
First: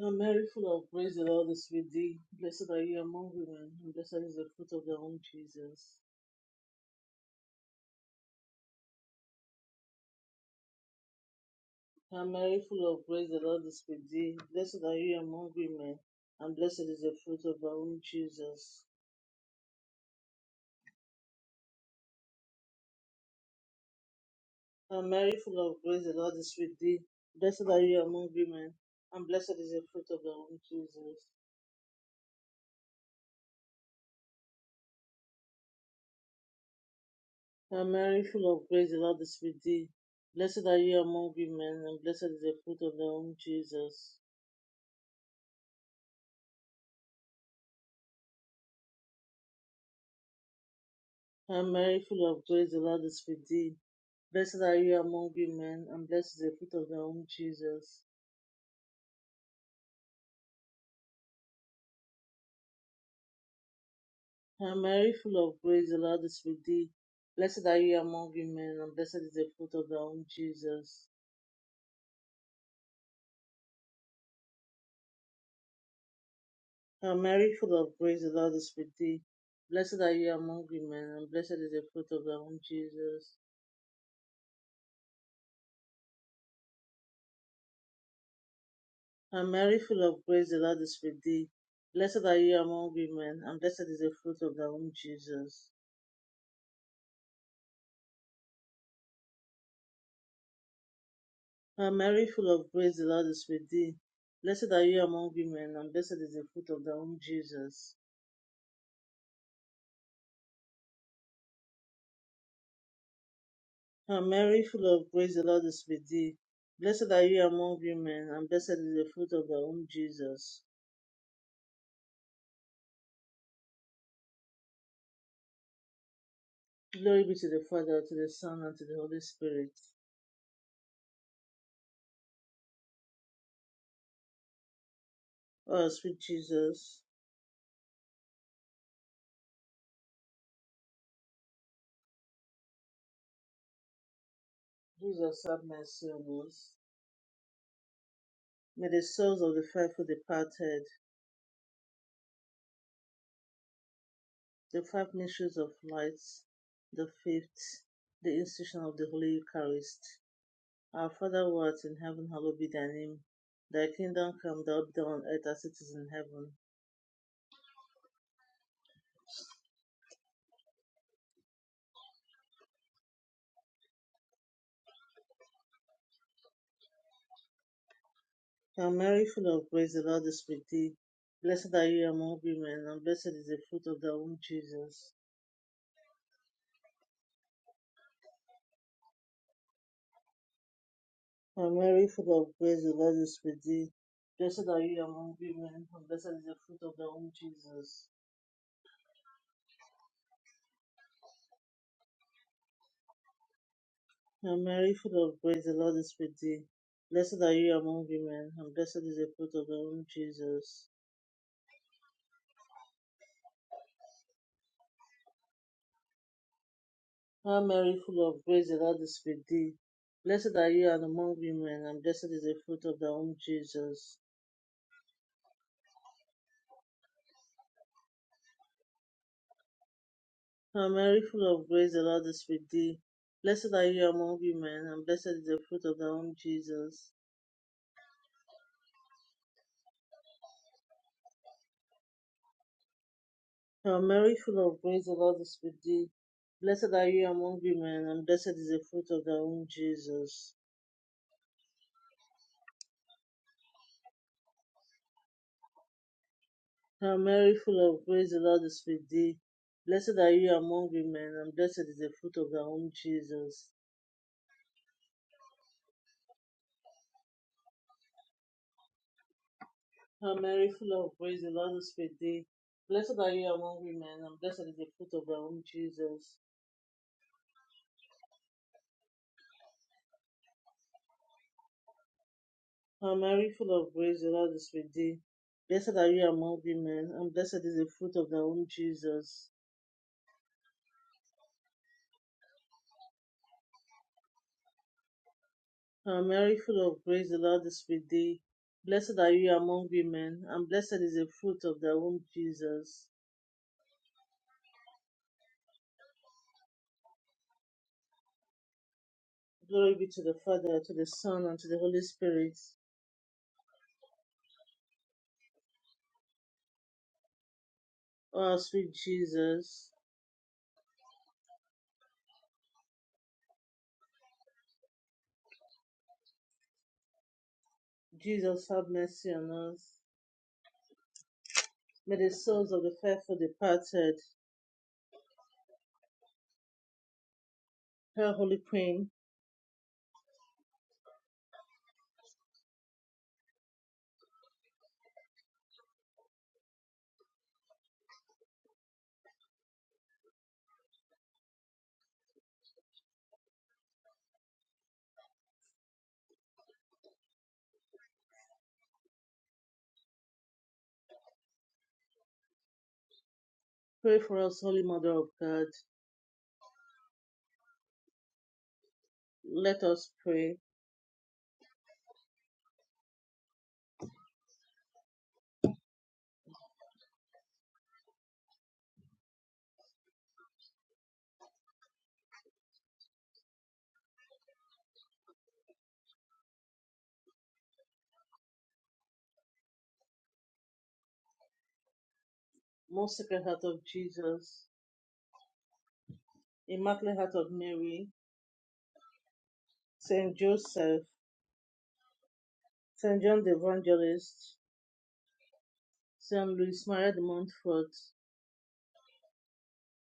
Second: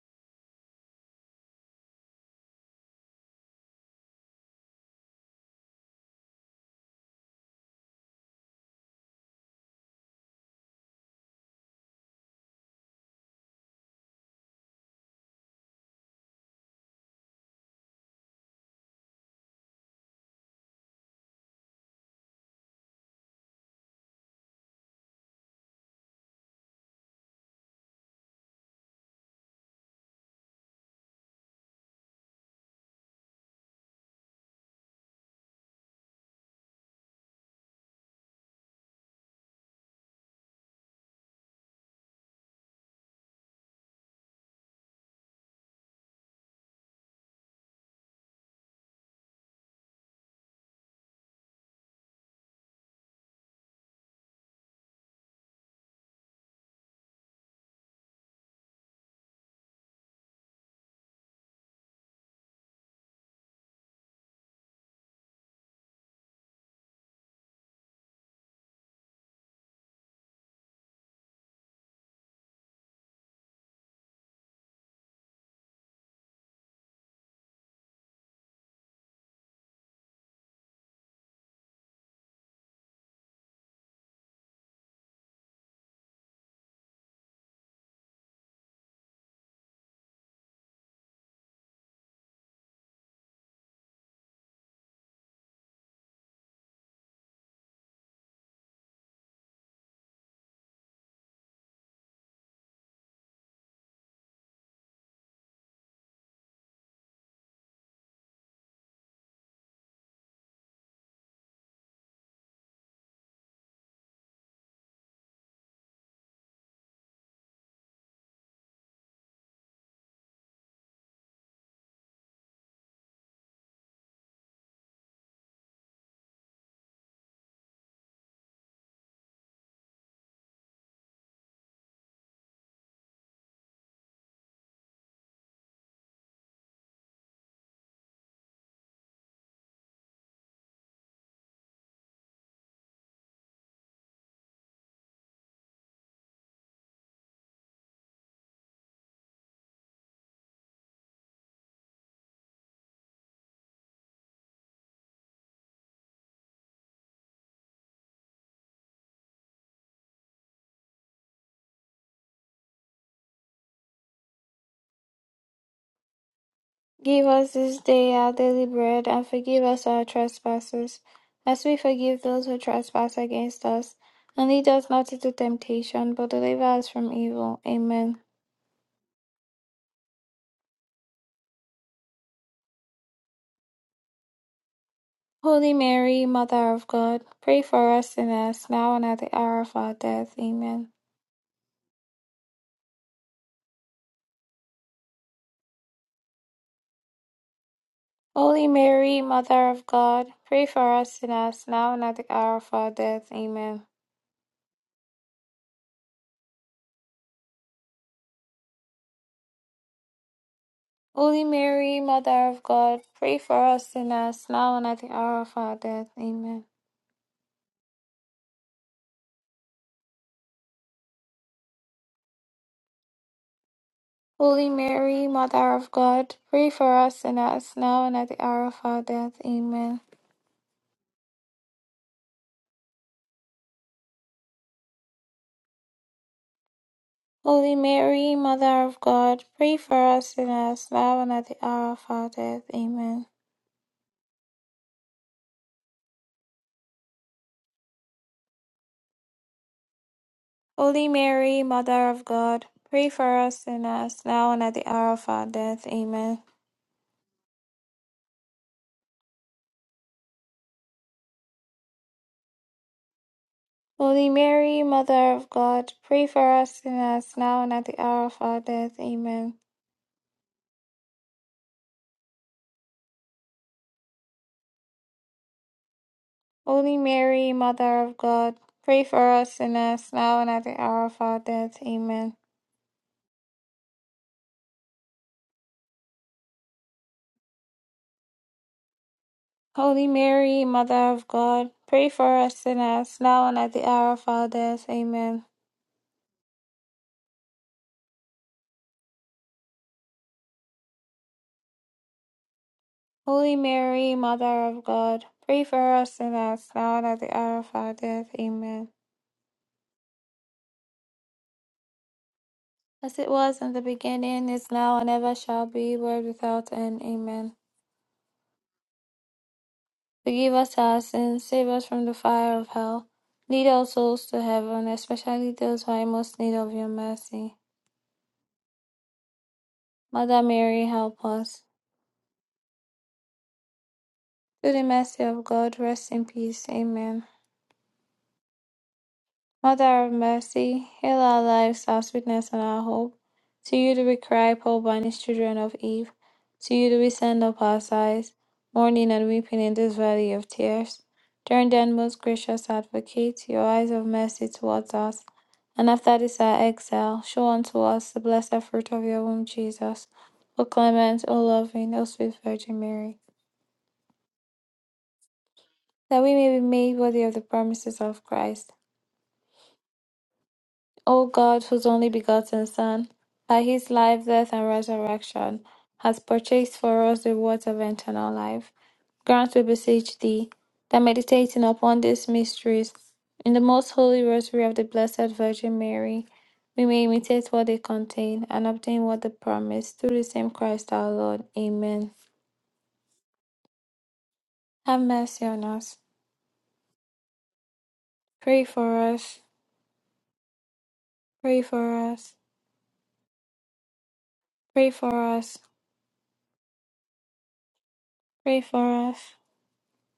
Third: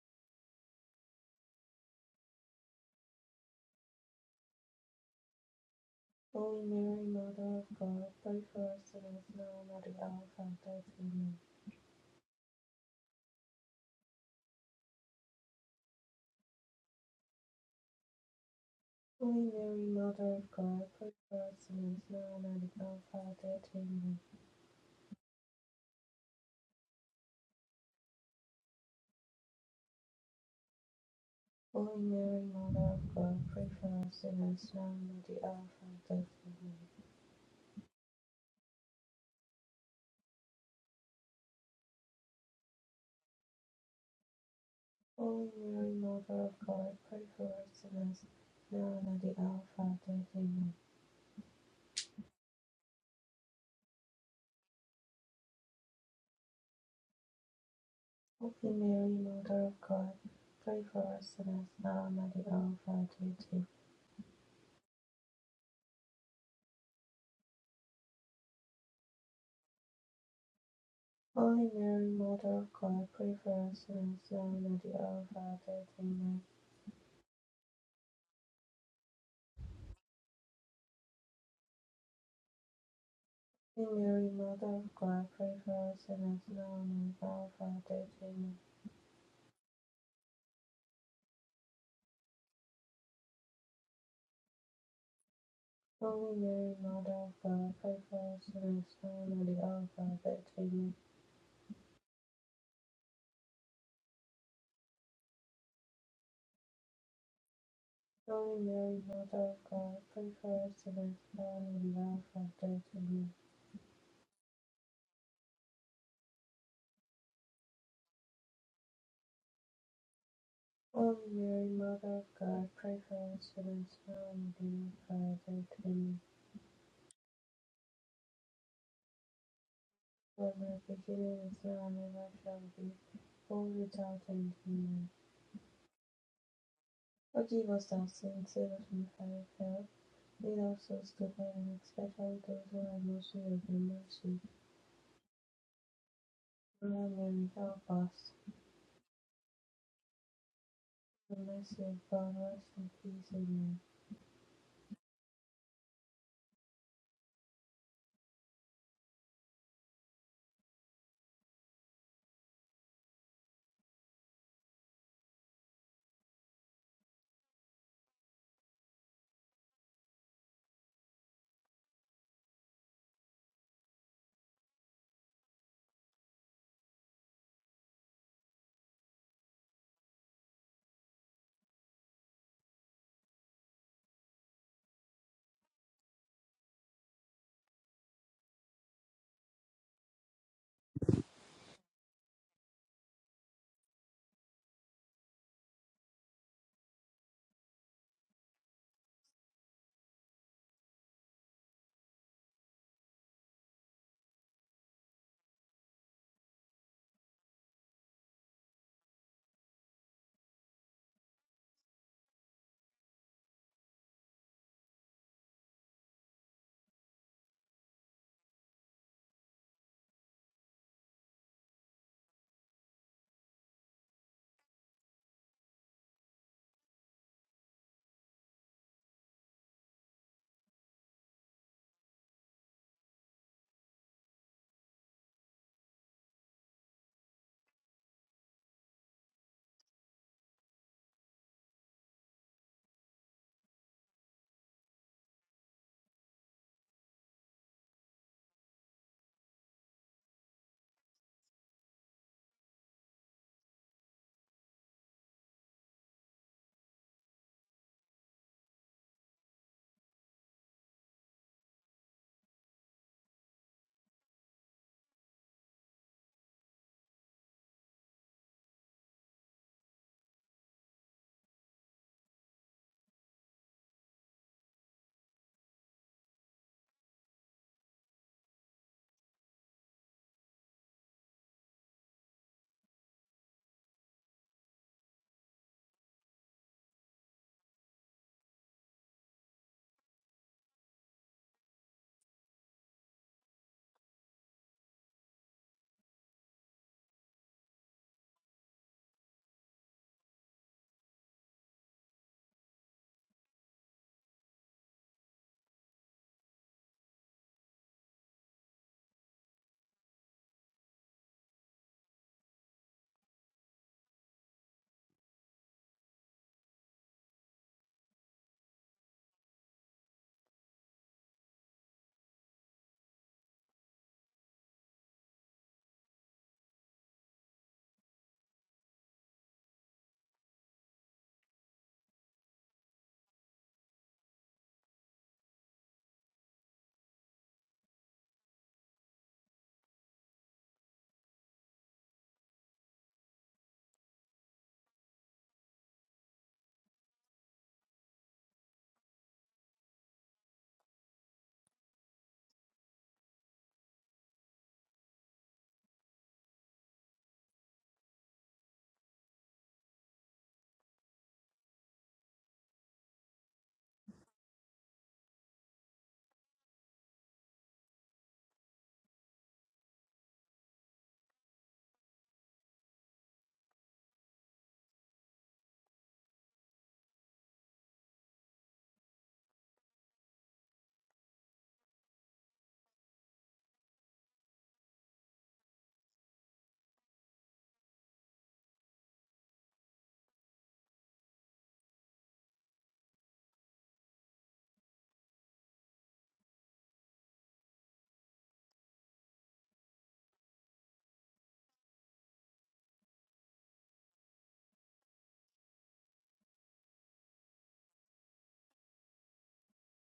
[SPEAKER 1] O Mary, full of grace, the Lord is with thee. Blessed are you among women, and blessed is the fruit of thy womb, Jesus.
[SPEAKER 3] Holy Mary, Mother of God, pray for us sinners now and at the hour of our death. Amen.
[SPEAKER 1] Hail Mary, full of grace, the Lord is with thee. Blessed are you among women, and blessed is the fruit of thy womb, Jesus.
[SPEAKER 3] Holy Mary, Mother of God, pray for us sinners now and at the hour of our death. Amen.
[SPEAKER 1] And Mary, full of grace, the Lord is with thee. Blessed are you among women, and blessed is the fruit of thy womb, Jesus.
[SPEAKER 3] Holy Mary, Mother of God, pray for us sinners now and at the hour of our death. Amen.
[SPEAKER 1] And Mary, full of grace, the Lord is with thee. Blessed are you among women, and blessed is the fruit of thy womb, Jesus.
[SPEAKER 3] O Mother of God, pray for us sinners, now and at the hour of our death. Amen.
[SPEAKER 1] And Mary, full of grace, the Lord is with thee. Blessed are you among women, and blessed is the fruit of thy womb, Jesus.
[SPEAKER 3] Holy Mary, Mother of God, pray for us sinners, now and at the hour of our death. Amen.
[SPEAKER 1] And Mary, full of grace, the Lord is with thee. Blessed are you among women, and blessed is the fruit of thy womb, Jesus.
[SPEAKER 3] Holy Mary, Mother of God, pray for us sinners, now and at the hour of our death. Amen.
[SPEAKER 1] Hail Mary, full of grace, the Lord is with thee. Blessed are you among women, and blessed is the fruit of thy womb, Jesus.
[SPEAKER 3] Holy Mary, Mother of God, pray for us sinners, now and at the hour of our death. Amen.
[SPEAKER 1] Hail Mary, full of grace, the Lord is with thee. Blessed are you among women, and blessed is the fruit of thy womb, Jesus.
[SPEAKER 3] Holy Mary, Mother of God, pray for us sinners, now and at the hour of our death. Amen.
[SPEAKER 1] Hail Mary, full of grace, the Lord is with thee. Blessed are you among women, and blessed is the fruit of thy womb, Jesus.
[SPEAKER 3] Holy Mary, Mother of God, pray for us sinners now and in the hour of our death. Amen.
[SPEAKER 1] Hail Mary, full of grace, the Lord is with thee. Blessed are you among women, and blessed is the fruit of thy womb, Jesus.
[SPEAKER 3] Holy Mary, Mother of God, pray for us sinners now and in the hour of our death. Amen.
[SPEAKER 1] Glory be to the Father, to the Son, and to the Holy Spirit
[SPEAKER 3] For the beginning is now and ever shall be, world without end. Amen.
[SPEAKER 1] Oh, sweet Jesus,
[SPEAKER 3] Forgive us our sins, save us from the fire of hell. Lead our souls to heaven, especially those who are most in need of your mercy.
[SPEAKER 1] Jesus have mercy on us.
[SPEAKER 3] Mother Mary, help us.
[SPEAKER 1] may the souls of the faithful departed,
[SPEAKER 3] The mercy of God, rest in peace. Amen.
[SPEAKER 1] the five mysteries of light, the fifth, the institution of the Holy Eucharist. Our Father who art in heaven, hallowed be thy name. Thy kingdom come, thy will be done on earth as it is in heaven.
[SPEAKER 2] Give us this day our daily bread, and forgive us our trespasses, as we forgive those who trespass against us. And lead us not into temptation, but deliver us from evil. Amen.
[SPEAKER 1] Hail Mary, full of grace, the Lord is with thee. Blessed are you among women, and blessed is the fruit of thy womb, Jesus.
[SPEAKER 2] Holy Mary, Mother of God, pray for us sinners, now and at the hour of our death. Amen.
[SPEAKER 1] Hail Mary, full of grace, the Lord is with thee. Blessed are you among women, and blessed is the fruit of thy womb, Jesus.
[SPEAKER 2] Holy Mary, Mother of God, pray for us sinners, now and at the hour of our death. Amen.
[SPEAKER 1] Hail Mary, full of grace, the Lord is with thee. Blessed are you among women, and blessed is the fruit of thy womb, Jesus.
[SPEAKER 2] Holy Mary, Mother of God, pray for us sinners, now and at the hour of our death. Amen.
[SPEAKER 1] Hail Mary, full of grace, the Lord is with thee. Blessed are you and among women, and blessed is the fruit of thy womb, Jesus.
[SPEAKER 2] Holy Mary, Mother of God, pray for us sinners, now and at the hour of our death. Amen.
[SPEAKER 1] Hail Mary, full of grace, the Lord is with thee. Blessed are you among women, and blessed is the fruit of thy womb, Jesus.
[SPEAKER 2] Holy Mary, Mother of God, pray for us sinners, now and at the hour of our death. Amen.
[SPEAKER 1] Hail Mary, full of grace, the Lord is with thee. Blessed are you among women, and blessed is the fruit of thy womb, Jesus.
[SPEAKER 2] Holy Mary, Mother of God, pray for us sinners, now and at the hour of our death. Amen.
[SPEAKER 1] Hail Mary, full of grace, the Lord is with thee. Blessed are you among women, and blessed is the fruit of thy womb, Jesus.
[SPEAKER 2] Holy Mary, Mother of God, pray for us sinners now and at the hour of our death. Amen.
[SPEAKER 1] Hail Mary, full of grace, the Lord is with thee. Blessed are you among women, and blessed is the fruit of thy womb, Jesus.
[SPEAKER 2] Holy Mary, Mother of God, pray for us sinners now and at the hour of our death. Amen.
[SPEAKER 1] Hail Mary, full of grace, the Lord is with thee. Blessed are you among women, and blessed is the fruit of thy womb, Jesus.
[SPEAKER 2] Holy Mary, Mother of God, pray for us sinners now and at the hour of our death. Amen.
[SPEAKER 1] Hail Mary, full of grace, the Lord is with thee. Blessed are you among women, and blessed is the fruit of thy womb, Jesus.
[SPEAKER 2] Holy Mary, Mother of God, pray for us sinners now and at the hour of our death. Amen.
[SPEAKER 1] Glory be to the Father, to the Son, and to the Holy Spirit.
[SPEAKER 2] As it was in the beginning, is now, and ever shall be, world without end. Amen.
[SPEAKER 1] O our sweet Jesus,
[SPEAKER 2] Forgive us our sins, save us from the fire of hell. Lead our souls to heaven, especially those who are in most need of your mercy.
[SPEAKER 1] Jesus, have mercy on us.
[SPEAKER 2] Mother Mary, help us.
[SPEAKER 1] May the souls of the faithful departed,
[SPEAKER 2] Through the mercy of God, rest in peace. Amen.
[SPEAKER 1] her Holy Queen,
[SPEAKER 2] Mother of mercy, hail our lives, our sweetness, and our hope. To you do we cry, poor banished children of Eve. To you do we send up our sighs, mourning and weeping in this valley of tears. Turn then, most gracious advocate, your eyes of mercy towards us. And after this our exile, show unto us the blessed fruit of your womb, Jesus. O clement, O loving, O sweet Virgin Mary,
[SPEAKER 1] pray for us, Holy Mother of God.
[SPEAKER 2] that we may be made worthy of the promises of Christ.
[SPEAKER 1] Let us pray.
[SPEAKER 2] O God, whose only begotten Son, by his life, death, and resurrection, has purchased for us the rewards of eternal life, grant, we beseech thee, that meditating upon these mysteries in the most holy rosary of the Blessed Virgin Mary, we may imitate what they contain and obtain what they promise through the same Christ our Lord. Amen.
[SPEAKER 1] Most Sacred Heart of Jesus,
[SPEAKER 2] Have mercy on us.
[SPEAKER 1] Immaculate Heart of Mary,
[SPEAKER 2] Pray for us.
[SPEAKER 1] Saint Joseph,
[SPEAKER 2] Pray for us.
[SPEAKER 1] Saint John the Evangelist,
[SPEAKER 2] Pray for us.
[SPEAKER 1] St. Louis Maria de Montfort,
[SPEAKER 2] Pray for us.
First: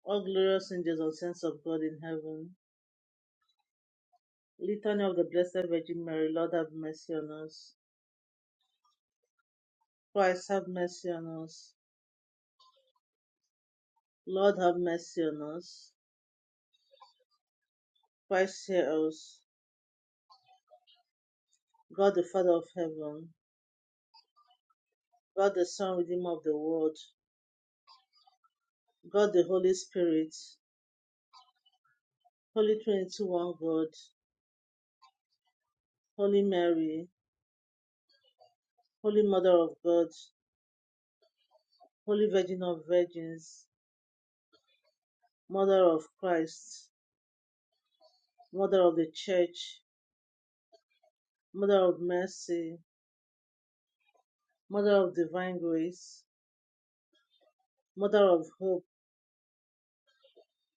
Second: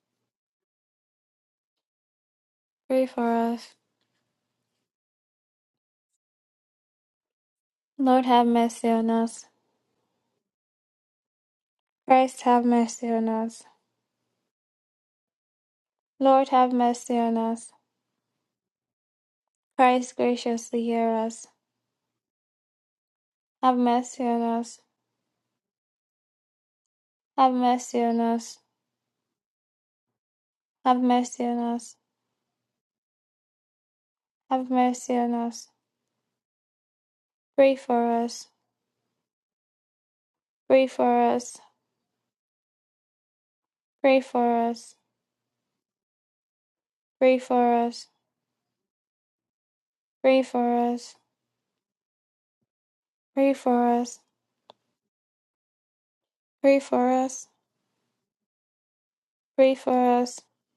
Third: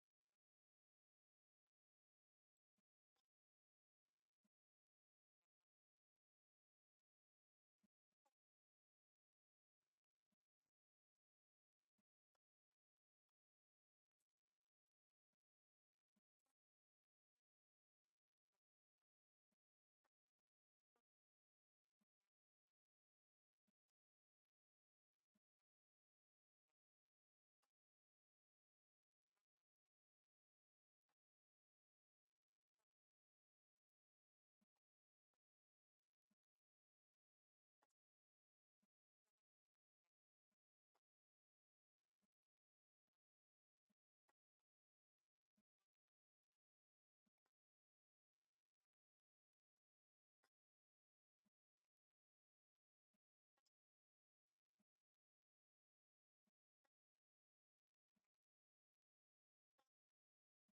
[SPEAKER 1] All Glorious Angels and Saints of God in Heaven,
[SPEAKER 2] Pray for us.
[SPEAKER 1] Litany of the Blessed Virgin Mary, Lord have mercy on us.
[SPEAKER 2] Lord have mercy on us.
[SPEAKER 1] Christ have mercy on us.
[SPEAKER 2] Christ have mercy on us.
[SPEAKER 1] Lord have mercy on us.
[SPEAKER 2] Lord have mercy on us.
[SPEAKER 1] Christ hear us.
[SPEAKER 2] Christ graciously hear us.
[SPEAKER 1] God the Father of Heaven,
[SPEAKER 2] Have mercy on us.
[SPEAKER 1] God the Son, Redeemer of the world,
[SPEAKER 2] Have mercy on us.
[SPEAKER 1] God the Holy Spirit,
[SPEAKER 2] Have mercy on us.
[SPEAKER 1] Holy Trinity, one God,
[SPEAKER 2] Have mercy on us.
[SPEAKER 1] Holy Mary,
[SPEAKER 2] Pray for us.
[SPEAKER 1] Holy Mother of God,
[SPEAKER 2] Pray for us.
[SPEAKER 1] Holy Virgin of Virgins,
[SPEAKER 2] Pray for us.
[SPEAKER 1] Mother of Christ,
[SPEAKER 2] Pray for us.
[SPEAKER 1] Mother of the Church,
[SPEAKER 2] Pray for us.
[SPEAKER 1] Mother of mercy,
[SPEAKER 2] Pray for us.
[SPEAKER 1] Mother of divine grace,
[SPEAKER 2] Pray for us.
[SPEAKER 1] Mother of hope,
[SPEAKER 2] Pray for us.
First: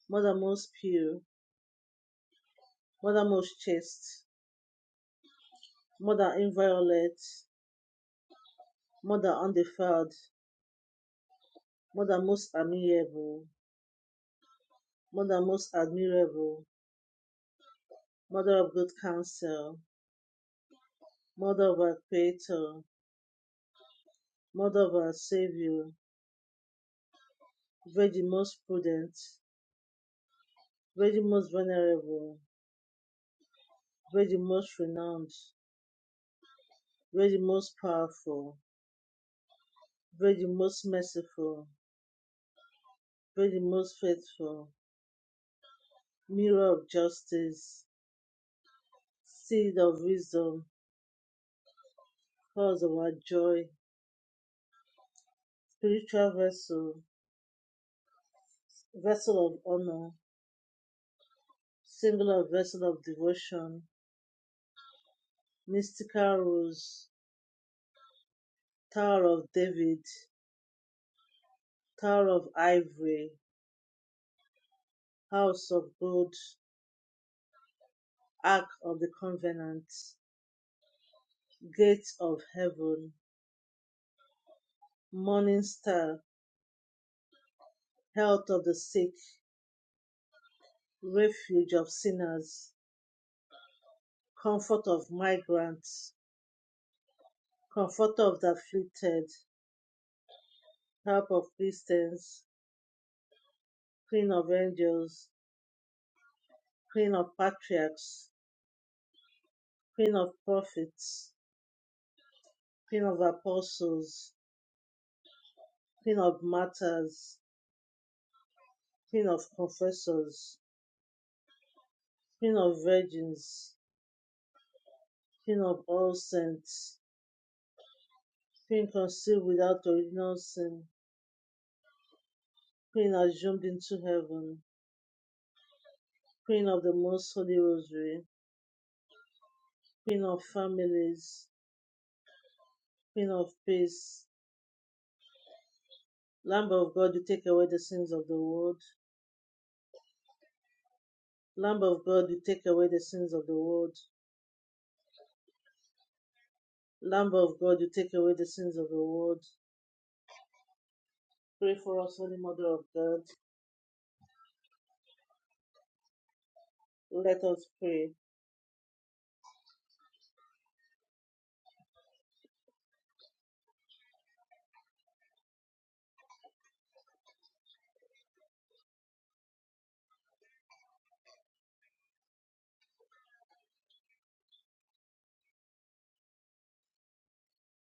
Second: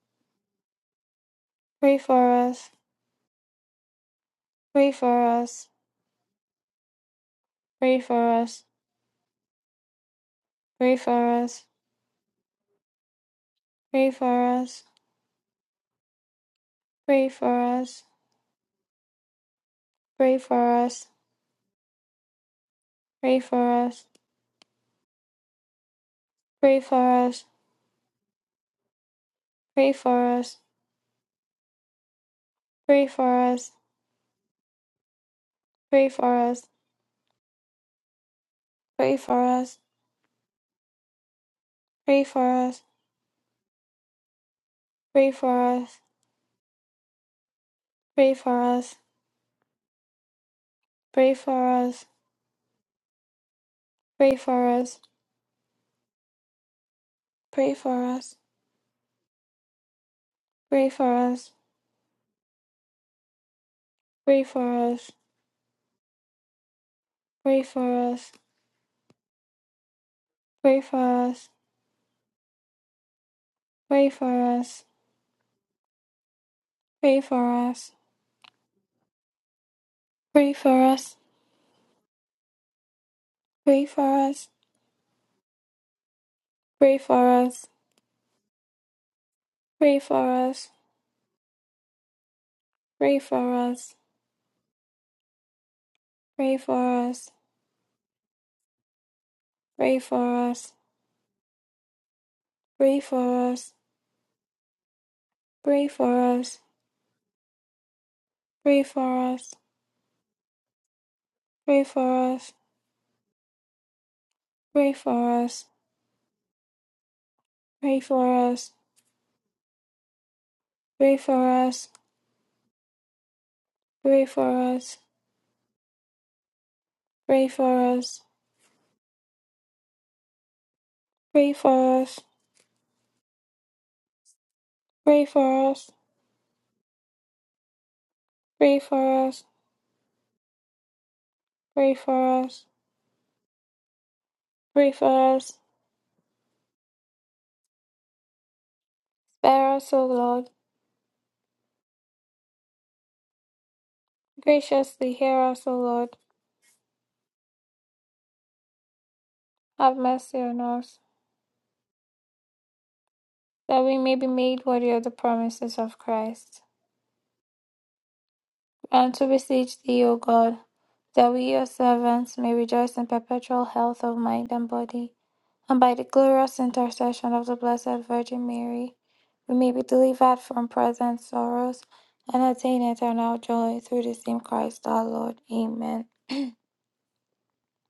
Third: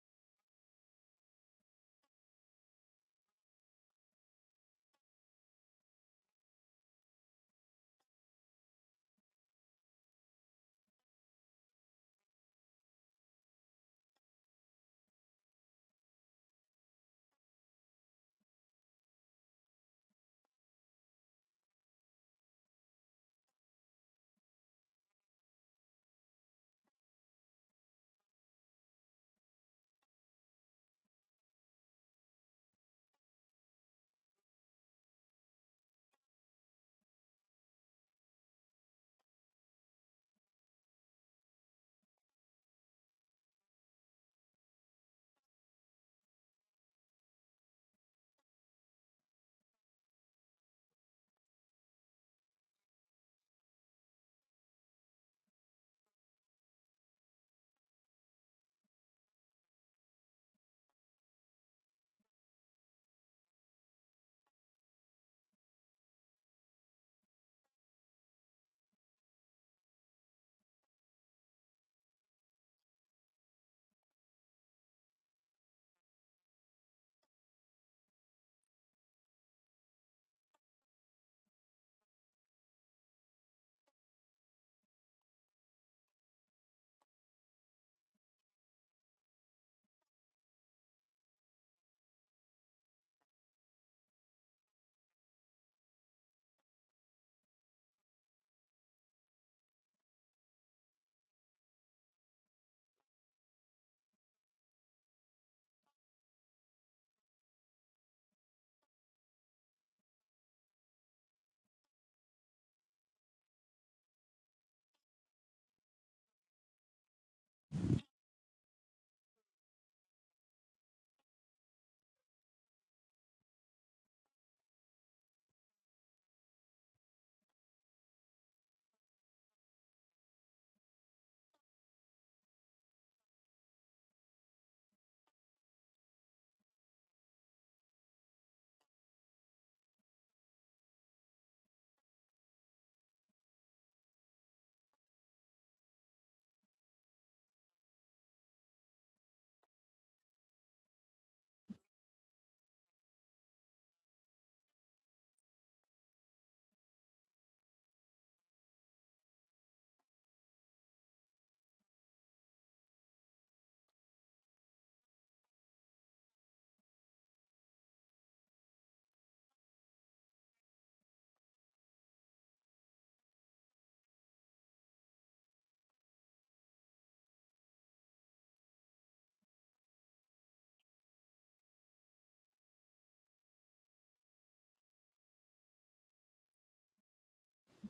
[SPEAKER 1] Mother most pure,
[SPEAKER 2] Pray for us.
[SPEAKER 1] Mother most chaste,
[SPEAKER 2] Pray for us.
[SPEAKER 1] Mother inviolate,
[SPEAKER 2] Pray for us.
[SPEAKER 1] Mother undefiled,
[SPEAKER 2] Pray for us.
[SPEAKER 1] Mother most amiable,
[SPEAKER 2] Pray for us.
[SPEAKER 1] Mother most admirable,
[SPEAKER 2] Pray for us.
[SPEAKER 1] Mother of good counsel,
[SPEAKER 2] Pray for us,
[SPEAKER 1] Mother of our Creator,
[SPEAKER 2] pray for us,
[SPEAKER 1] Mother of our Savior,
[SPEAKER 2] pray for us,
[SPEAKER 1] Virgin most prudent,
[SPEAKER 2] pray for us,
[SPEAKER 1] Virgin most venerable,
[SPEAKER 2] pray for us,
[SPEAKER 1] Virgin most renowned,
[SPEAKER 2] pray for us,
[SPEAKER 1] Virgin most powerful,
[SPEAKER 2] pray for us,
[SPEAKER 1] Virgin most merciful,
[SPEAKER 2] pray for us,
[SPEAKER 1] Pray the most faithful,
[SPEAKER 2] pray for us,
[SPEAKER 1] mirror of justice,
[SPEAKER 2] pray for us,
[SPEAKER 1] seed of wisdom,
[SPEAKER 2] pray for us,
[SPEAKER 1] cause of our joy,
[SPEAKER 2] pray for us,
[SPEAKER 1] spiritual vessel,
[SPEAKER 2] pray for us, pray for us,
[SPEAKER 1] vessel of honor,
[SPEAKER 2] pray for us,
[SPEAKER 1] singular vessel of devotion,
[SPEAKER 2] pray for us, pray for us,
[SPEAKER 1] mystical rose,
[SPEAKER 2] pray for us,
[SPEAKER 1] tower of David,
[SPEAKER 2] pray for us,
[SPEAKER 1] tower of ivory,
[SPEAKER 2] pray for us,
[SPEAKER 1] house of gold,
[SPEAKER 2] pray for us,
[SPEAKER 1] ark of the covenant,
[SPEAKER 2] pray for us,
[SPEAKER 1] gate of heaven,
[SPEAKER 2] pray for us,
[SPEAKER 1] morning star,
[SPEAKER 2] pray for us,
[SPEAKER 1] health of the sick, refuge of sinners,
[SPEAKER 2] pray
[SPEAKER 1] comfort of migrants,
[SPEAKER 2] for us,
[SPEAKER 1] comforter of the afflicted,
[SPEAKER 2] pray for us.
[SPEAKER 1] help of Christians,
[SPEAKER 2] Pray for us,
[SPEAKER 1] queen of angels,
[SPEAKER 2] pray for us,
[SPEAKER 1] queen of patriarchs,
[SPEAKER 2] pray for us,
[SPEAKER 1] queen of prophets,
[SPEAKER 2] pray for us,
[SPEAKER 1] queen of apostles,
[SPEAKER 2] pray for us,
[SPEAKER 1] queen of martyrs,
[SPEAKER 2] pray for us,
[SPEAKER 1] queen of confessors,
[SPEAKER 2] pray for us,
[SPEAKER 1] queen of virgins,
[SPEAKER 2] pray for us,
[SPEAKER 1] queen of all saints,
[SPEAKER 2] pray for us,
[SPEAKER 1] queen conceived without original sin,
[SPEAKER 2] pray for us,
[SPEAKER 1] queen assumed into heaven,
[SPEAKER 2] pray for us,
[SPEAKER 1] queen of the most holy rosary,
[SPEAKER 2] pray for us,
[SPEAKER 1] queen of families,
[SPEAKER 2] pray for us,
[SPEAKER 1] queen of peace,
[SPEAKER 2] pray for us,
[SPEAKER 1] lamb of God, you take away the sins of the world,
[SPEAKER 2] spare us, O Lord,
[SPEAKER 1] Lamb of God, you take away the sins of the world.
[SPEAKER 2] graciously hear us, O Lord,
[SPEAKER 1] Lamb of God, you take away the sins of the world.
[SPEAKER 2] have mercy on us,
[SPEAKER 1] Pray for us, Holy Mother of God.
[SPEAKER 2] that we may be made worthy of the promises of Christ.
[SPEAKER 1] Let us pray.
[SPEAKER 2] And to beseech thee, O God, that we your servants may rejoice in perpetual health of mind and body, and by the glorious intercession of the Blessed Virgin Mary, we may be delivered from present sorrows and attain eternal joy through the same Christ our Lord. Amen.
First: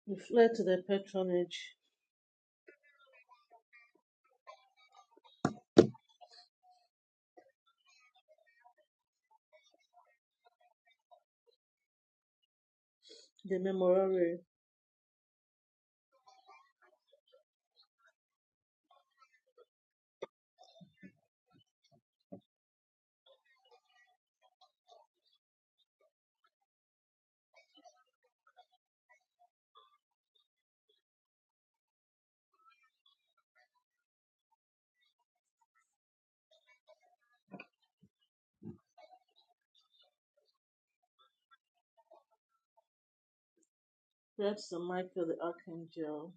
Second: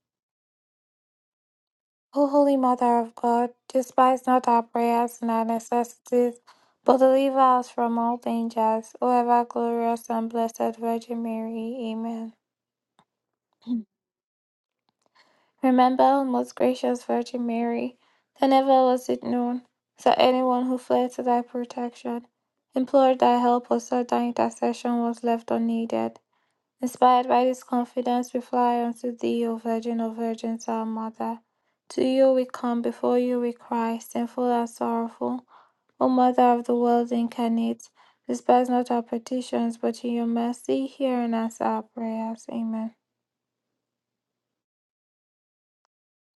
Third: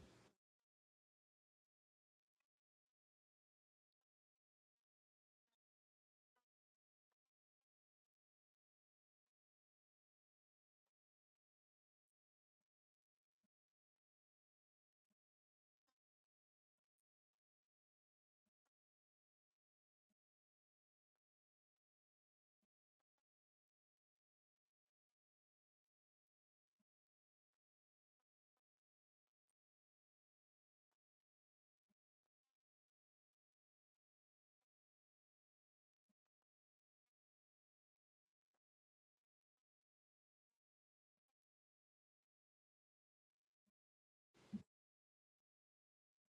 [SPEAKER 1] We fled to the patronage,
[SPEAKER 2] O Holy Mother of God, despise not our prayers and our necessities, but deliver us from all dangers, O ever glorious and blessed Virgin Mary. Amen.
[SPEAKER 1] the memorare.
[SPEAKER 2] Remember, O most gracious Virgin Mary, that never was it known that anyone who fled to thy protection, implored thy help, or sought thy intercession was left unneeded. Inspired by this confidence, we fly unto thee, O Virgin of Virgins, our Mother. To you we come, before you we cry, sinful and sorrowful. O Mother of the world incarnate, despise not our petitions, but in your mercy hear and answer our prayers. Amen.
[SPEAKER 1] That's St. Michael the Archangel.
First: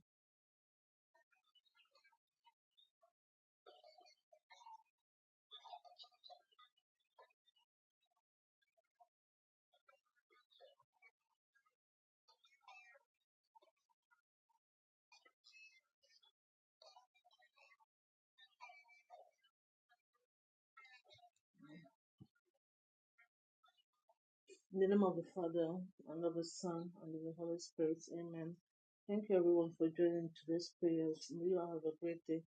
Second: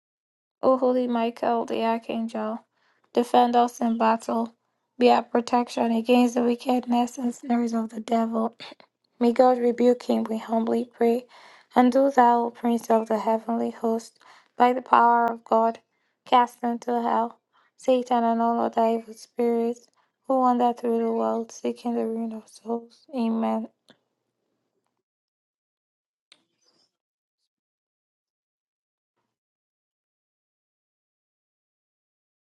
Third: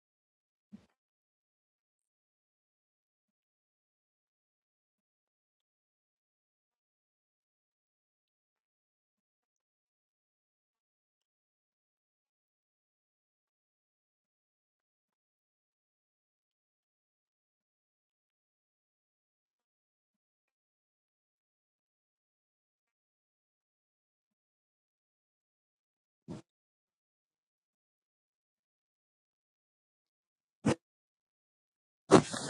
[SPEAKER 2] O holy Michael the archangel, defend us in battle. Be our protection against the wickedness and snares of the devil. [CLEARS THROAT] May God rebuke him, we humbly pray. And do thou, O Prince of the heavenly host, by the power of God, cast into hell Satan and all other evil spirits who wander through the world seeking the ruin of souls. Amen.
[SPEAKER 1] In the name of the Father, and of the Son, and of the Holy Spirit. Amen. Thank you, everyone, for joining today's prayers. May you all have a great day.